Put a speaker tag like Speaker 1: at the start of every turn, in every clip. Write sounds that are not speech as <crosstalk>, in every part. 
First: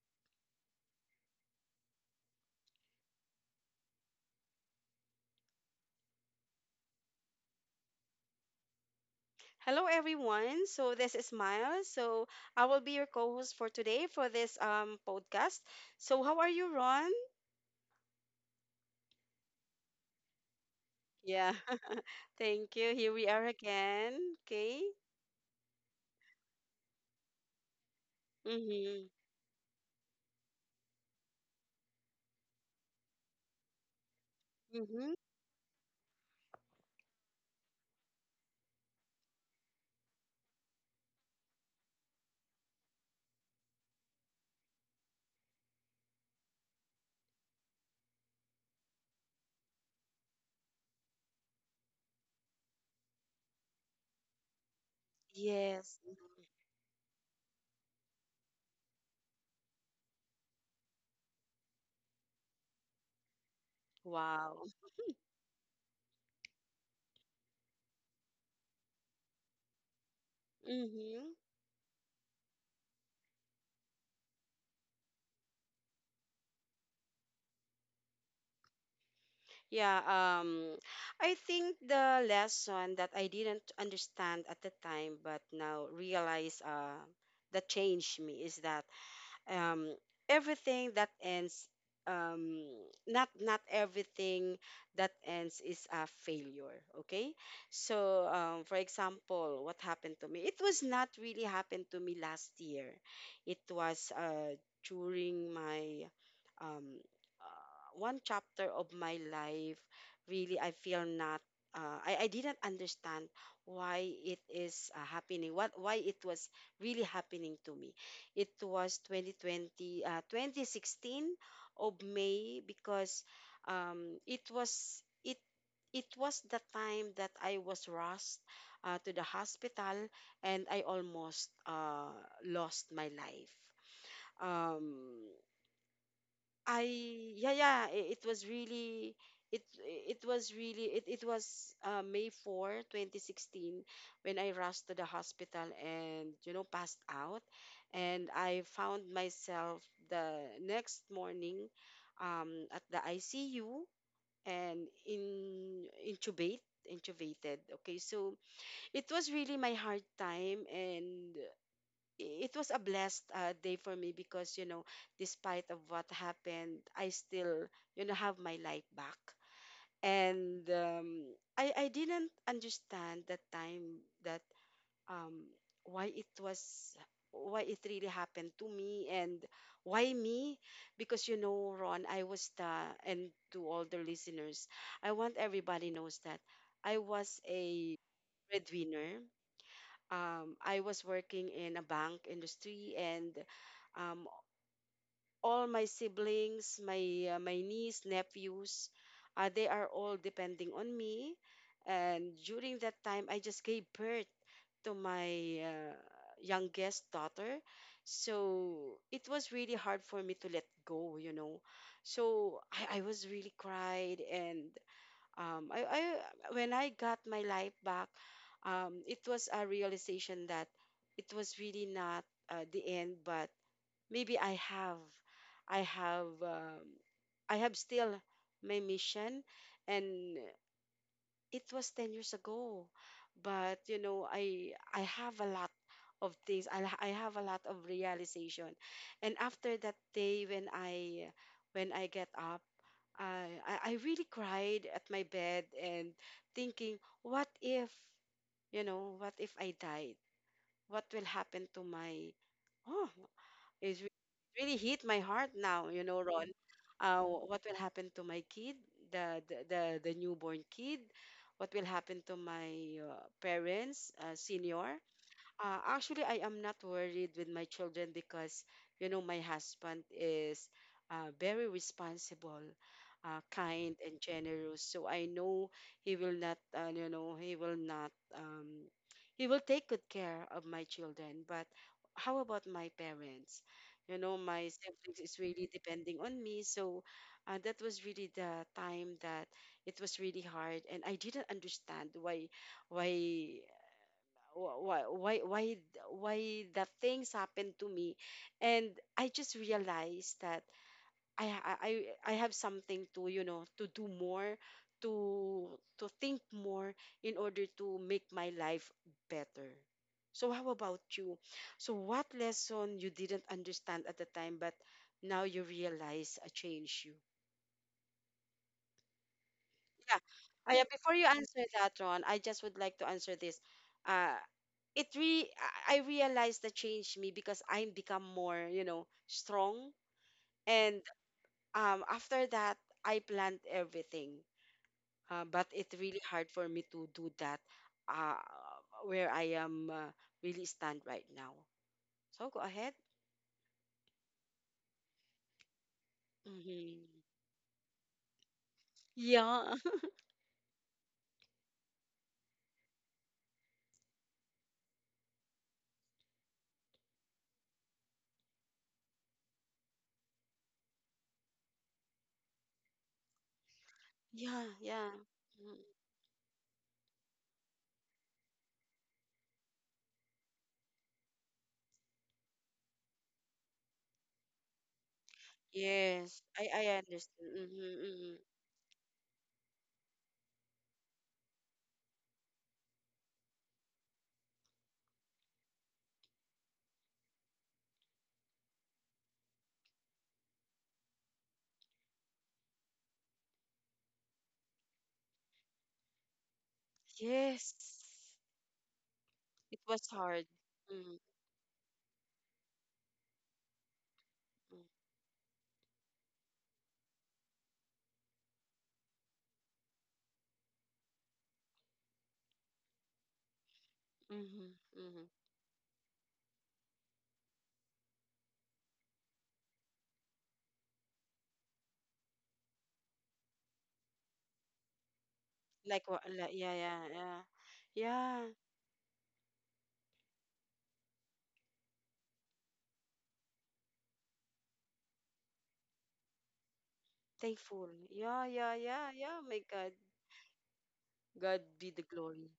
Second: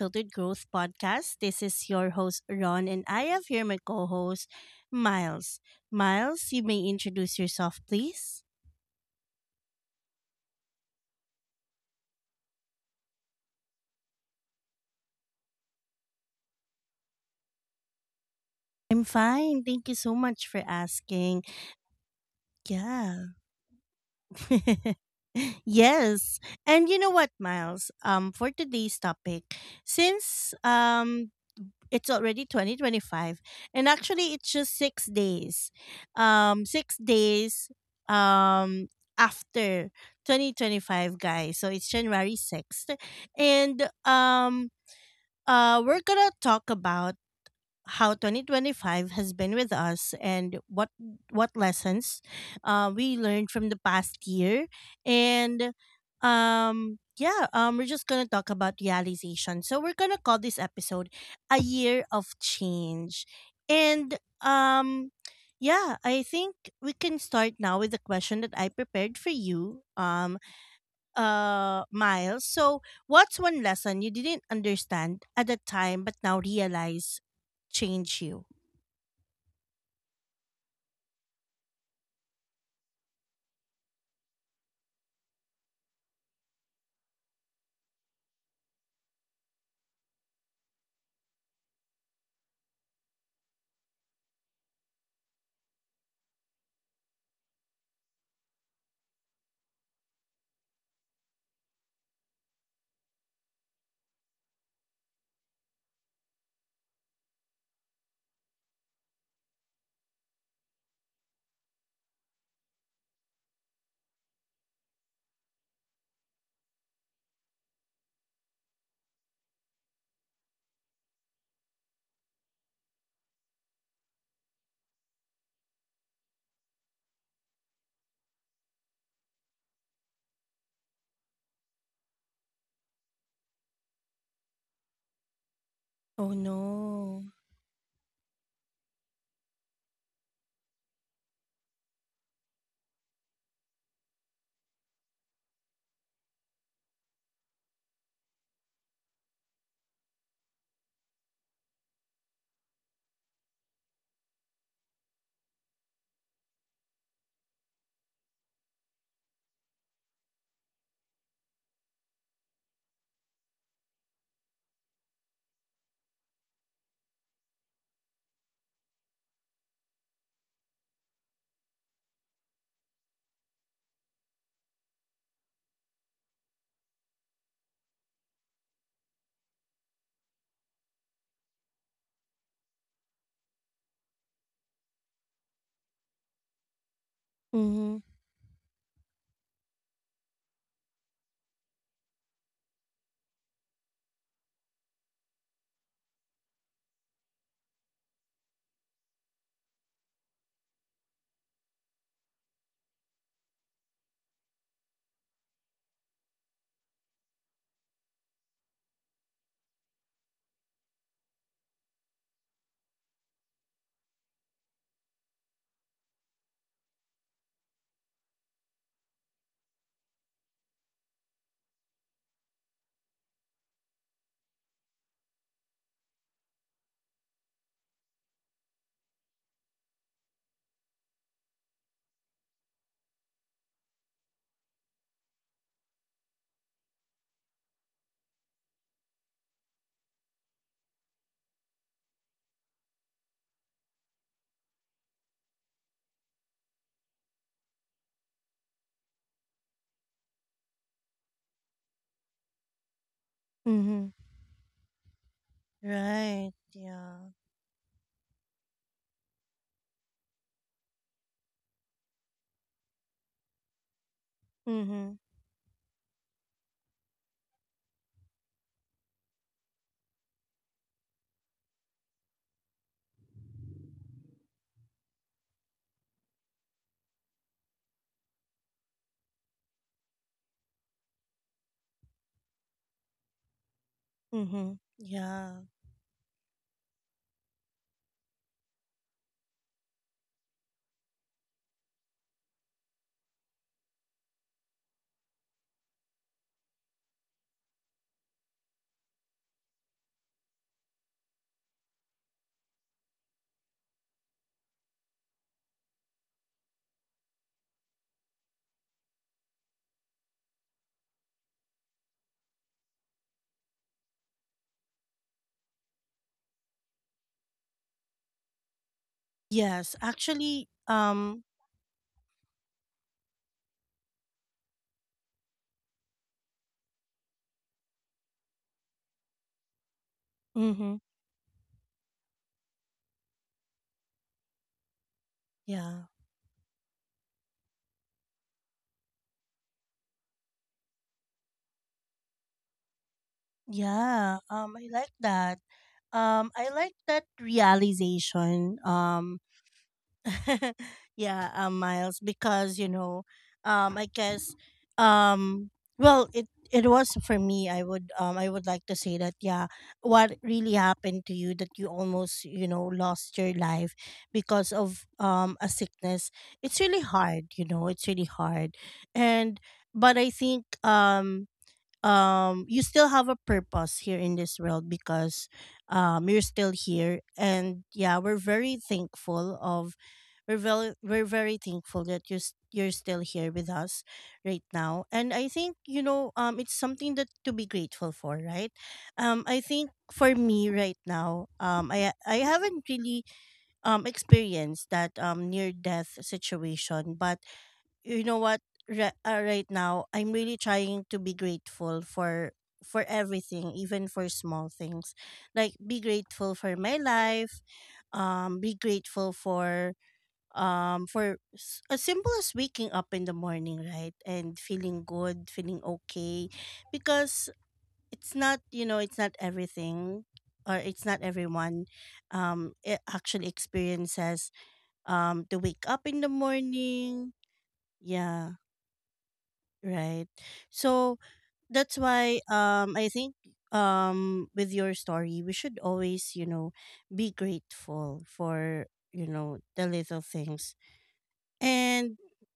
Speaker 1: Unfiltered Growth Podcast. This is your host, Ron, and I have here my co host, Miles. Miles, you may introduce yourself, please.
Speaker 2: Hello, everyone. So this is Miles. So I will be your co-host for today for this podcast. So how are you, Ron?
Speaker 1: I'm fine. Thank you so much for asking.
Speaker 2: Yeah. <laughs> Thank you. Here we
Speaker 1: Yeah.
Speaker 2: are again. Okay.
Speaker 1: <laughs> yes. And you know what, Miles? For today's
Speaker 2: Mhm.
Speaker 1: topic, since it's already 2025, and actually it's just six
Speaker 2: Mhm.
Speaker 1: days 6 days um after 2025, guys, so it's January 6th. And we're gonna talk about how 2025 has been with us and what lessons we learned from the past year. And
Speaker 2: Yes.
Speaker 1: yeah we're just gonna talk about realization, so we're gonna call this episode a year of change. And
Speaker 2: Wow.
Speaker 1: yeah, I think we can start now with the question that I prepared for you um
Speaker 2: Mhm.
Speaker 1: uh Miles. So what's one lesson you didn't understand at the time but now realize changed you?
Speaker 2: Yeah. I think the lesson that I didn't understand at the time, but now realize that changed me is that um, everything that ends um not everything that ends is a failure. Okay, so for example, what happened to me, it was not really happened to me last year. It was during my um one chapter of my life. Really, I feel not. I didn't understand why it is happening. What Why it was really happening to me? It was 2020 uh, 2016 of May because um, it was it it was the time that I was rushed to the hospital, and I almost lost my life. Um,
Speaker 1: Oh
Speaker 2: I
Speaker 1: no.
Speaker 2: Yeah, yeah, it was May 4, 2016 when I rushed to the hospital and passed out, and I found myself the next morning at the ICU and in intubated. Okay, so it was really my hard time, and it was a blessed day for me because despite of what happened, I still have my light back. And I didn't understand that time that um, why it was why it really happened to me, and why me? Because, Ron, I was the and to all the listeners, I want everybody knows that I was a
Speaker 1: Mm-hmm.
Speaker 2: breadwinner. I was working in a bank industry, and um, all my siblings, my niece, nephews, they are all depending on me. And during that time, I just gave birth to my youngest daughter. So it was really hard for me to let go. So I was really cried, and I when I got my life back, it was a realization that it was really not the end, but maybe I have, um, I have still my mission, and it was 10 years ago. But I have a lot of things. I have a lot of realization. And after that day, when I get up, I really cried at my bed and thinking, what if I died? What will happen to my, oh, is
Speaker 1: Mm-hmm.
Speaker 2: really hit my heart now, you know, Ron.
Speaker 1: Right,
Speaker 2: Uh,
Speaker 1: yeah.
Speaker 2: what will happen to my kid, the newborn kid? What will happen to my parents, senior?
Speaker 1: Mm-hmm.
Speaker 2: Actually, I am not worried with my children because, my husband is very responsible, kind, and generous. So I know he will not, he will take good care of my children. But how about my parents? My
Speaker 1: Mm-hmm.
Speaker 2: siblings is
Speaker 1: Yeah.
Speaker 2: really depending on me. So that was really the time that it was really hard, and I didn't understand why why why why why the things happen to me. And I just realized that I ha- I have something to, to do more, to think more in order to make my life better. So how about you? So what lesson you didn't understand at the time, but now you realize changed you?
Speaker 1: yes
Speaker 2: Yeah.
Speaker 1: actually
Speaker 2: Before you
Speaker 1: um
Speaker 2: answer that, Ron, I just would like to answer this. Uh, it really I realized that changed me because I become more, strong.
Speaker 1: mm-hmm,
Speaker 2: And after that, I planned everything. But it's
Speaker 1: yeah,
Speaker 2: really hard for me to do that uh where I am really stand right now. So go ahead.
Speaker 1: yeah. I like that. I like
Speaker 2: Hmm.
Speaker 1: that realization.
Speaker 2: Yeah. <laughs>
Speaker 1: <laughs> Yeah, Miles, because you know, um, I guess, um, well, it was for me. I would like to say that yeah, what really happened to you, that you almost, you know, lost your life
Speaker 2: Yeah,
Speaker 1: because of
Speaker 2: yeah.
Speaker 1: a
Speaker 2: Mm.
Speaker 1: sickness. It's really hard, you know. It's really hard. And but I think you still have a purpose here in this world, because
Speaker 2: Yes,
Speaker 1: you're
Speaker 2: I
Speaker 1: still
Speaker 2: I
Speaker 1: here.
Speaker 2: understand.
Speaker 1: And
Speaker 2: Mm-hmm,
Speaker 1: yeah,
Speaker 2: mm-hmm.
Speaker 1: we're very thankful that you're you're still here with us right now. And I think, you know, it's something that to be grateful for, right? I think for me right now, I haven't really experienced that near death situation, but you
Speaker 2: Yes.
Speaker 1: know what? Right
Speaker 2: It was
Speaker 1: now I'm
Speaker 2: hard.
Speaker 1: really trying
Speaker 2: Mm-hmm,
Speaker 1: to be grateful for everything, even for small things. Like, be grateful for my life, be grateful for as simple as waking up in the morning, right? And
Speaker 2: mm-hmm,
Speaker 1: feeling
Speaker 2: mm-hmm.
Speaker 1: good, feeling okay, because it's not, you know, it's not everything, or it's not everyone it actually experiences to wake up
Speaker 2: Like what?
Speaker 1: in the
Speaker 2: Like, yeah, yeah,
Speaker 1: morning.
Speaker 2: yeah, yeah.
Speaker 1: Yeah, right. So that's why I think with your story, we should always, you know, be
Speaker 2: Thankful.
Speaker 1: grateful
Speaker 2: Yeah, yeah,
Speaker 1: for,
Speaker 2: yeah,
Speaker 1: you
Speaker 2: yeah. My
Speaker 1: know, the
Speaker 2: God,
Speaker 1: little things.
Speaker 2: God be the
Speaker 1: And
Speaker 2: glory.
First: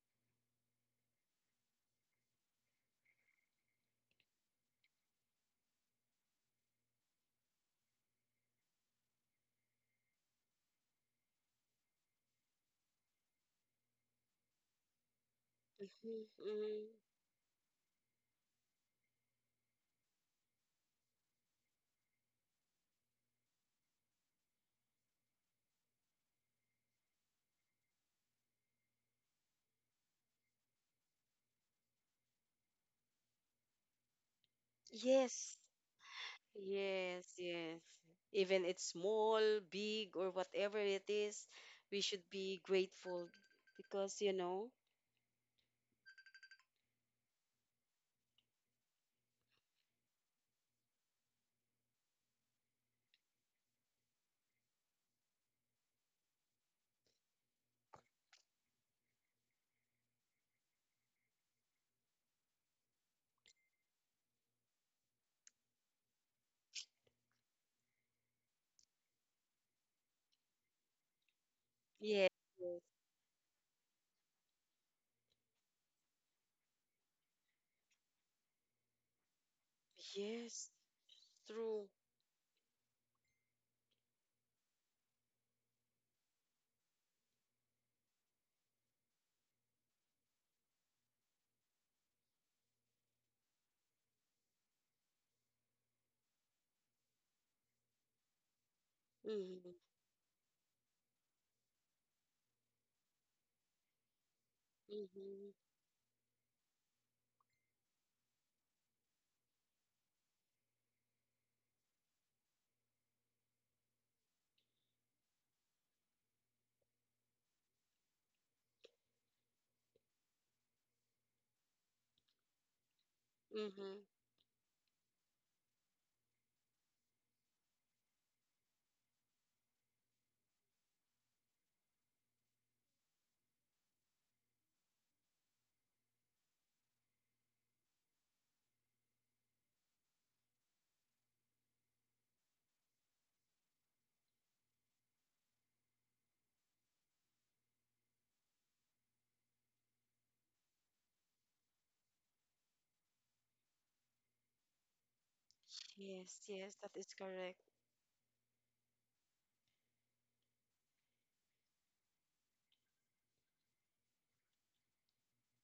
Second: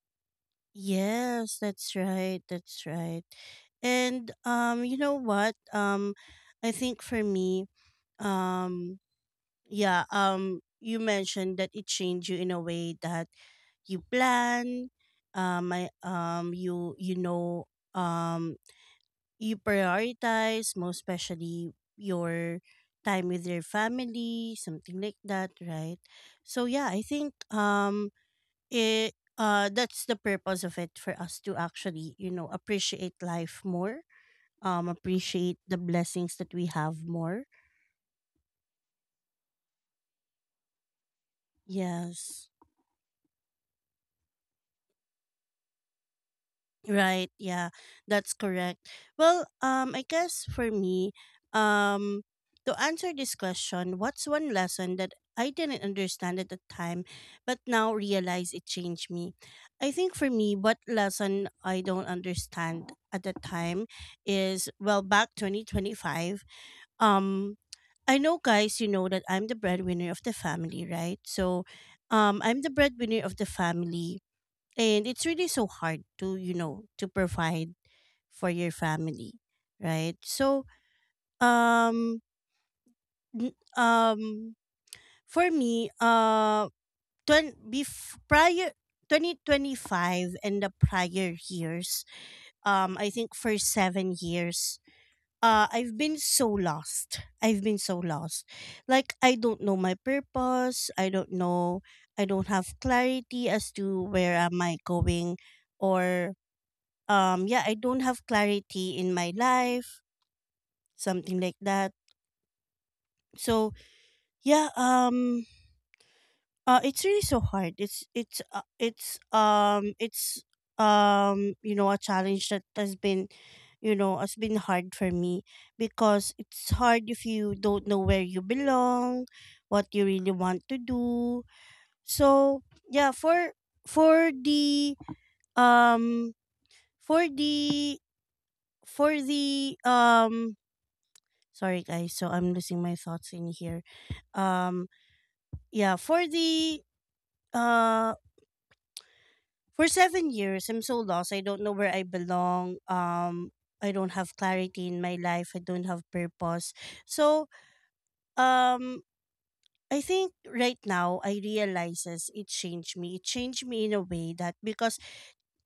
Speaker 1: yes, that's right. That's right. And you know what? I think for me um yeah, you mentioned that it changed you in a way that you plan. I,
Speaker 2: Mm-hmm.
Speaker 1: you you know um you prioritize, most especially, your time with your family, something like that, right? So yeah, I think it that's the purpose of it, for us to actually, you know, appreciate life more,
Speaker 2: Yes,
Speaker 1: appreciate the blessings that we have
Speaker 2: yes,
Speaker 1: more.
Speaker 2: yes. Even it's small, big, or whatever it is, we should
Speaker 1: Yes,
Speaker 2: be grateful because you know.
Speaker 1: right, yeah, that's correct. Well, I guess for me, um to answer this question, what's one lesson that I didn't understand at the time but now realize it changed me? I think for me, what lesson I don't understand at the time is, well, back 2025, um I know, guys, you know, that I'm the breadwinner of the family, right? So
Speaker 2: Yes,
Speaker 1: I'm the
Speaker 2: yes,
Speaker 1: breadwinner of the family, and it's really so hard to, you know, to provide for your family, right? So
Speaker 2: yes. True.
Speaker 1: um n- um for me, prior 2025 and the prior years, I think for 7 years I've been so lost. I've been so lost. Like, I don't
Speaker 2: Mm-hmm.
Speaker 1: know my purpose. I don't know. I don't have clarity as to where am I going,
Speaker 2: Mm-hmm.
Speaker 1: or yeah, I don't have clarity in my life, something like that. So, yeah, it's really so hard. It's you know, a challenge that has been, you
Speaker 2: Mm-hmm.
Speaker 1: know, has been hard for me, because it's hard if you don't know where you belong, what you really want to do. So yeah, for the um for the for the sorry guys, so I'm losing my thoughts in here. Um yeah, for the uh for 7 years, I'm so lost. I don't know where I belong. I don't have clarity in my life. I don't have
Speaker 2: Yes,
Speaker 1: purpose.
Speaker 2: yes. That is
Speaker 1: So,
Speaker 2: correct.
Speaker 1: um, I think right now I realizes it changed me. It changed me in a way that, because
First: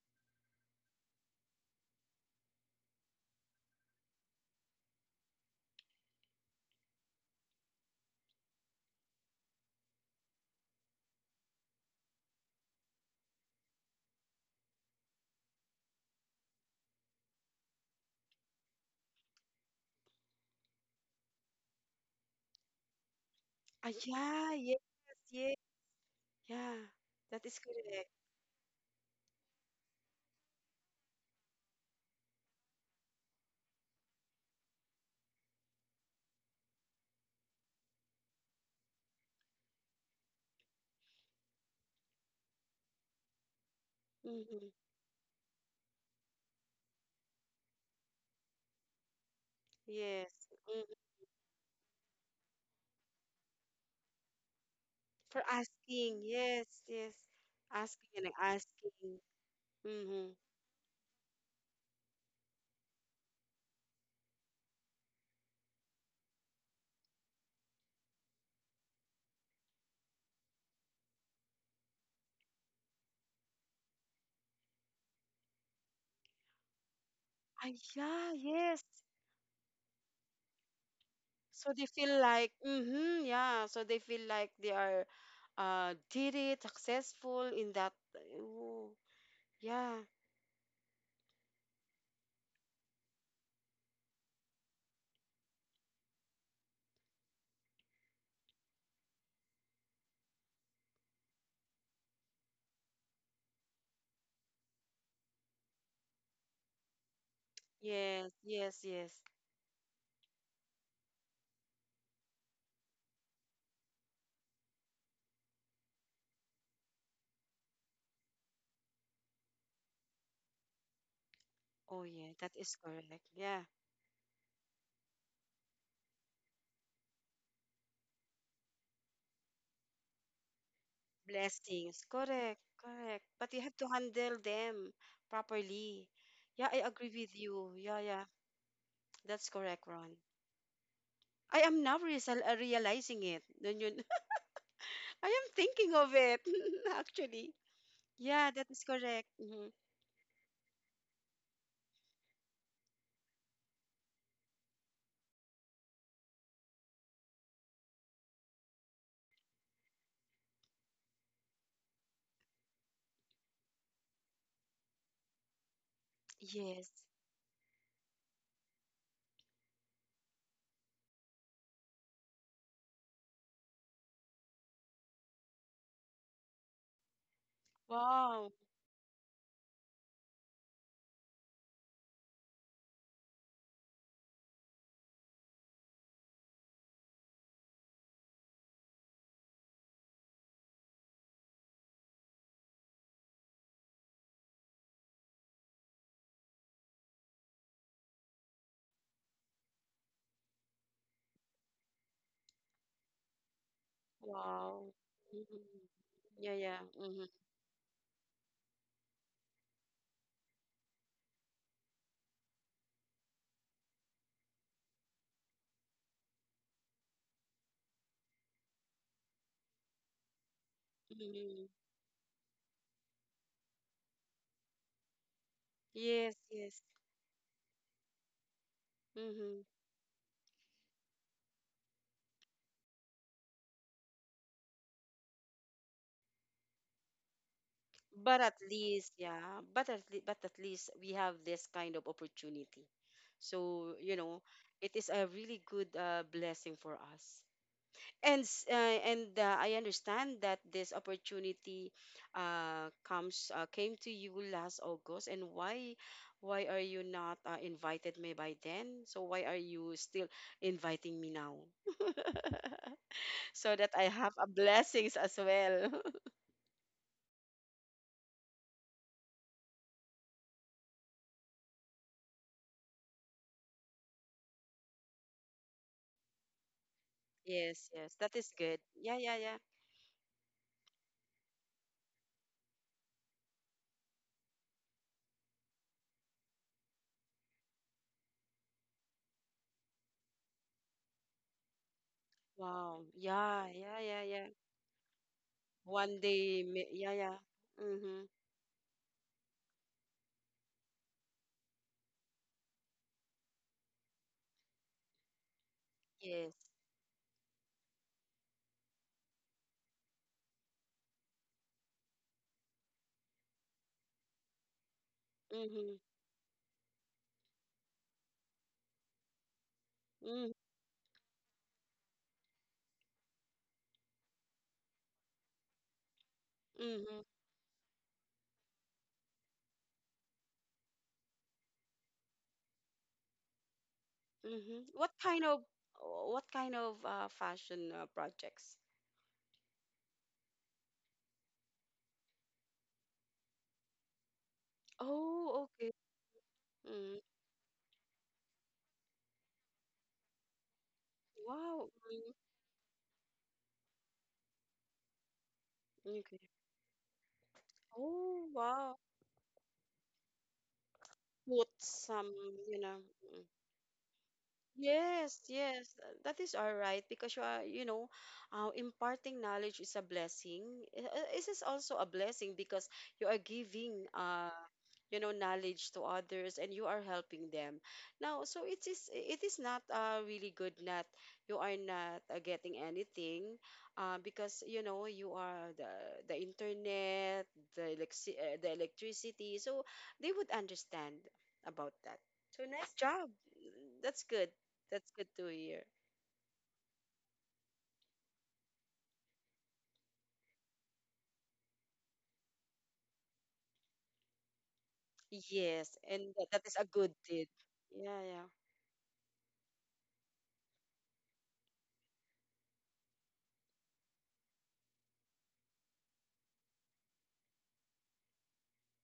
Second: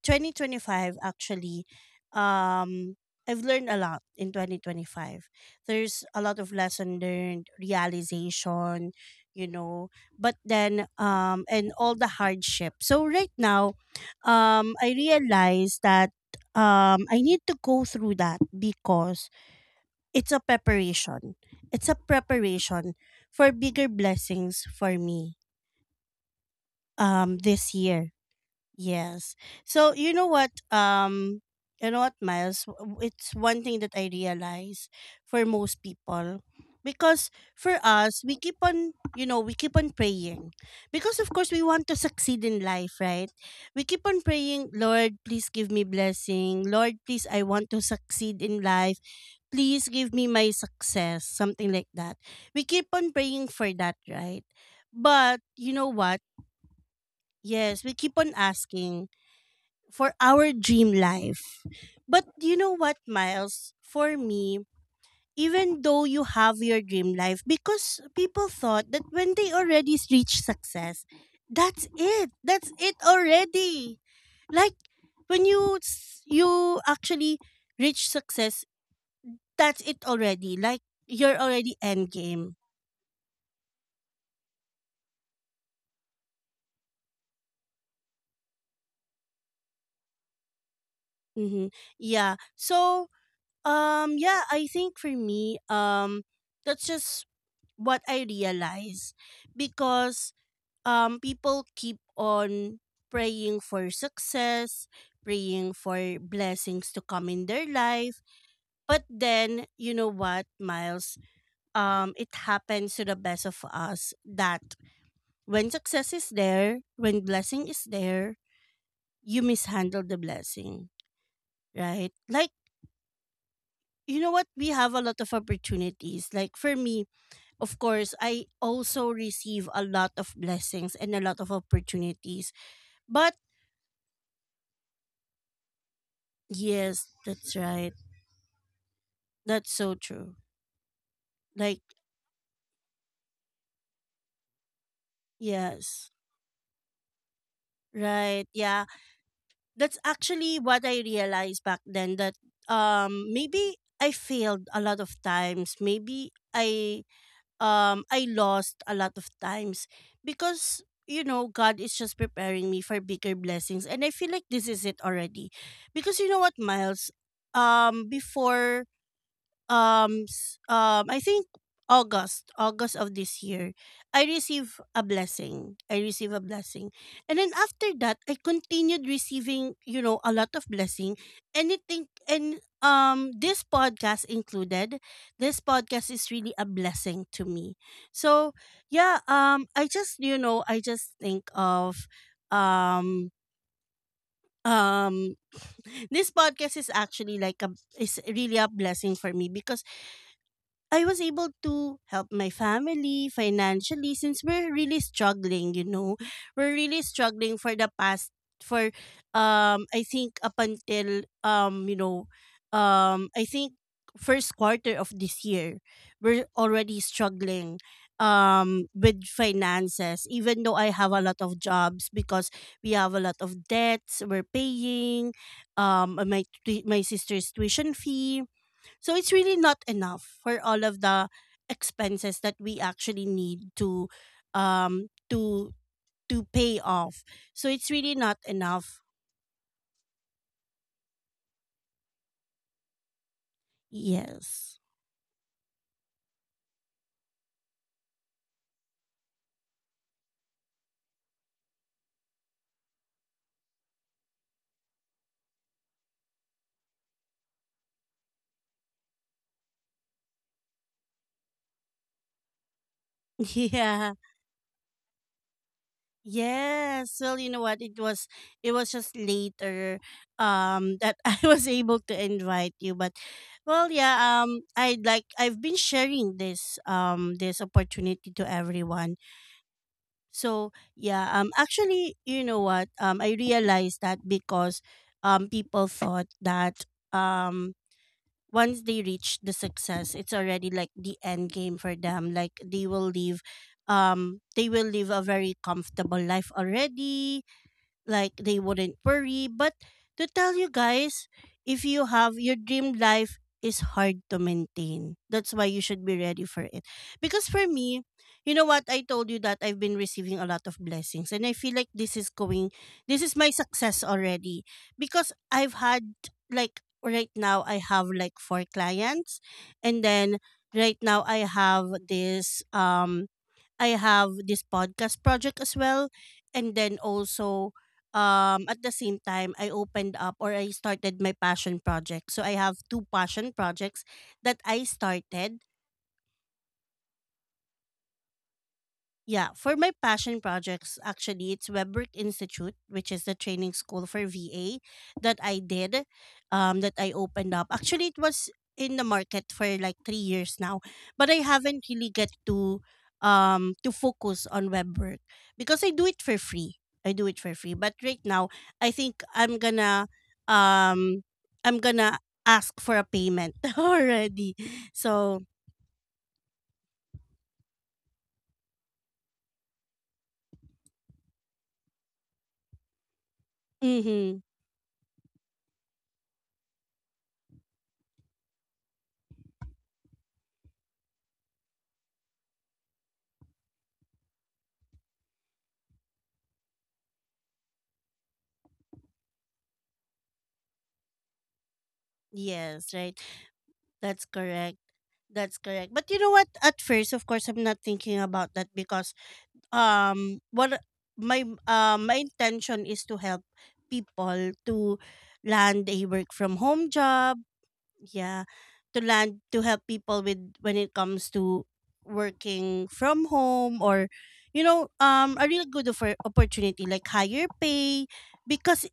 Speaker 1: 2025, actually, um I've learned a lot in 2025. There's a lot of lesson learned, realization, you know, but then and all the hardship. So right now, I realize that I need to go through that because it's a preparation. It's a preparation for
Speaker 2: Ah,
Speaker 1: bigger
Speaker 2: yeah.
Speaker 1: blessings
Speaker 2: Yes,
Speaker 1: for me
Speaker 2: yes. Yeah. That is
Speaker 1: this
Speaker 2: correct.
Speaker 1: year. Yes. So you know what, Miles? It's one thing that I realize, for most people, because for us, we keep on, you know, we keep on praying, because of course we want to succeed in life, right? We keep on
Speaker 2: Mm-hmm.
Speaker 1: praying, Lord, please give me blessing. Lord, please, I want to succeed in life. Please give
Speaker 2: Yes.
Speaker 1: me my
Speaker 2: Mm.
Speaker 1: success, something like that. We keep on praying for that, right?
Speaker 2: For
Speaker 1: But you know
Speaker 2: asking.
Speaker 1: what?
Speaker 2: Yes, yes.
Speaker 1: Yes, we keep
Speaker 2: Asking and
Speaker 1: on asking
Speaker 2: asking.
Speaker 1: for
Speaker 2: Mm-hmm.
Speaker 1: our dream life. But you know what, Miles? For me, even though you have your dream life, because people thought that when they already reach success, that's it. That's it already. Like, when you actually
Speaker 2: Ah,
Speaker 1: reach
Speaker 2: yeah,
Speaker 1: success,
Speaker 2: yes.
Speaker 1: that's it already. Like, you're
Speaker 2: So
Speaker 1: already
Speaker 2: they
Speaker 1: end
Speaker 2: feel like,
Speaker 1: game.
Speaker 2: mm-hmm, yeah. So they feel like they are did it successful in that. Ooh, yeah.
Speaker 1: Mm-hmm. Yeah. So yeah, I think for me that's just what I realize, because people keep on praying for success, praying for blessings to come in their life.
Speaker 2: Yes, yes,
Speaker 1: But
Speaker 2: yes.
Speaker 1: then, you know what, Miles? It happens to the best of us that when success is there, when blessing is there, you mishandle the blessing,
Speaker 2: Oh
Speaker 1: right?
Speaker 2: yeah, that
Speaker 1: Like,
Speaker 2: is correct. Yeah.
Speaker 1: you know what? We have a lot of opportunities. Like, for me, of course, I also receive a lot of blessings and a lot of
Speaker 2: Blessings.
Speaker 1: opportunities.
Speaker 2: Correct, correct.
Speaker 1: But
Speaker 2: But you have to handle them properly. Yeah, I agree
Speaker 1: yes,
Speaker 2: with
Speaker 1: that's
Speaker 2: you.
Speaker 1: right.
Speaker 2: Yeah, yeah. That's
Speaker 1: That's
Speaker 2: correct,
Speaker 1: so
Speaker 2: Ron.
Speaker 1: true.
Speaker 2: I am
Speaker 1: Like,
Speaker 2: now realizing it. Dun you? <laughs> I am thinking of
Speaker 1: yes.
Speaker 2: it, <laughs> actually. Yeah,
Speaker 1: Right.
Speaker 2: that is
Speaker 1: Yeah.
Speaker 2: correct. Hmm.
Speaker 1: That's actually what I realized back then, that maybe I failed a lot of times. Maybe I lost a lot of times, because you know, God is just preparing me for bigger blessings, and I feel like this is it already. Because you know what,
Speaker 2: Yes.
Speaker 1: Miles, um before I think August, August of this year, I receive a blessing. I receive a blessing. And then after that, I
Speaker 2: Wow.
Speaker 1: continued receiving, you know, a lot of blessing. And I think, and this podcast included, this podcast is really a blessing to me. So, yeah, I just, you know, I just think of um um <laughs> this podcast is actually like a is really a blessing for me because I was able to help my family financially, since we're
Speaker 2: Wow.
Speaker 1: really
Speaker 2: Hmm.
Speaker 1: struggling, you know.
Speaker 2: Yeah,
Speaker 1: We're
Speaker 2: yeah.
Speaker 1: really
Speaker 2: Hmm.
Speaker 1: struggling for the past, for I think up until, I think first quarter of this year, we're already struggling with finances, even though I have a lot of
Speaker 2: Hmm.
Speaker 1: jobs, because we have a lot of debts we're paying,
Speaker 2: Yes, yes.
Speaker 1: my sister's tuition fee, so it's
Speaker 2: Hmm.
Speaker 1: really not enough for all of the expenses that we actually need to um to to pay off. So it's really
Speaker 2: But
Speaker 1: not
Speaker 2: at
Speaker 1: enough.
Speaker 2: least, yeah. But at least, we have this kind of opportunity. So,
Speaker 1: Yes.
Speaker 2: it is a really good blessing for us. And s- and I understand that this opportunity comes came to you last August. And why are you not invited me by then? So why are you still inviting me now? <laughs>
Speaker 1: <laughs>
Speaker 2: so that I
Speaker 1: Yeah.
Speaker 2: have a blessings as well. <laughs>
Speaker 1: Yes. Well, you know what? It was just later that <laughs> I was able to invite you. But well yeah, I like, I've been sharing this this
Speaker 2: Yes, yes,
Speaker 1: opportunity
Speaker 2: that
Speaker 1: to
Speaker 2: is good. Yeah,
Speaker 1: everyone.
Speaker 2: yeah, yeah.
Speaker 1: So yeah, actually, you know what? I realized that, because people thought that um, once they reach the success, it's already like the end game for them. Like,
Speaker 2: Wow. Yeah, yeah, yeah, yeah.
Speaker 1: they will live a very
Speaker 2: One
Speaker 1: comfortable life
Speaker 2: day, yeah, yeah.
Speaker 1: already,
Speaker 2: Mhm.
Speaker 1: like they wouldn't worry. But to tell you guys, if you have your dream life, is hard to maintain. That's why you should be ready for
Speaker 2: Yes.
Speaker 1: it. Because for me, you know what? I told you that I've been receiving a lot of blessings, and I feel like this is my success already, because I've
Speaker 2: Mhm.
Speaker 1: had, like, right now, I have like four clients, and then
Speaker 2: Mhm.
Speaker 1: right now I have this podcast project as well. And then
Speaker 2: Mhm.
Speaker 1: also, at the same time, I opened up, or I started my passion project. So I have two passion projects that
Speaker 2: Hmm.
Speaker 1: I
Speaker 2: What kind of
Speaker 1: started.
Speaker 2: what kind of fashion projects?
Speaker 1: Yeah, for my passion projects, actually, it's Webwork Institute, which is the training school for VA that
Speaker 2: Oh,
Speaker 1: I
Speaker 2: okay.
Speaker 1: did, that I
Speaker 2: Mm.
Speaker 1: opened up. Actually, it was in the market for like 3 years now, but I
Speaker 2: Wow.
Speaker 1: haven't really
Speaker 2: Mm.
Speaker 1: get to focus on Webwork, because I do it
Speaker 2: Okay.
Speaker 1: for free. I do it for free, but right
Speaker 2: Oh,
Speaker 1: now I
Speaker 2: wow.
Speaker 1: think um
Speaker 2: Put
Speaker 1: I'm gonna
Speaker 2: some, you
Speaker 1: ask
Speaker 2: know.
Speaker 1: for a
Speaker 2: Mm.
Speaker 1: payment <laughs> already.
Speaker 2: Yes,
Speaker 1: So,
Speaker 2: yes, that is all right because you are, imparting knowledge is a blessing. This is also a blessing because you are giving,
Speaker 1: mm-hmm,
Speaker 2: knowledge to others, and you are helping them. Now, so it is not really good that you are not getting anything, because you are the the internet, the electricity, so they would understand about that. So nice
Speaker 1: yes, right,
Speaker 2: job. That's
Speaker 1: that's
Speaker 2: good.
Speaker 1: correct.
Speaker 2: That's good to
Speaker 1: That's
Speaker 2: hear.
Speaker 1: correct. But you know what? At first, of course, I'm not thinking about that because what my intention is to help people to
Speaker 2: Yes,
Speaker 1: land a
Speaker 2: and
Speaker 1: work
Speaker 2: that
Speaker 1: from
Speaker 2: is a
Speaker 1: home
Speaker 2: good deed.
Speaker 1: job.
Speaker 2: Yeah, yeah.
Speaker 1: Yeah, to land to help people with when it comes to working from home or you know a really good offer, opportunity like higher pay because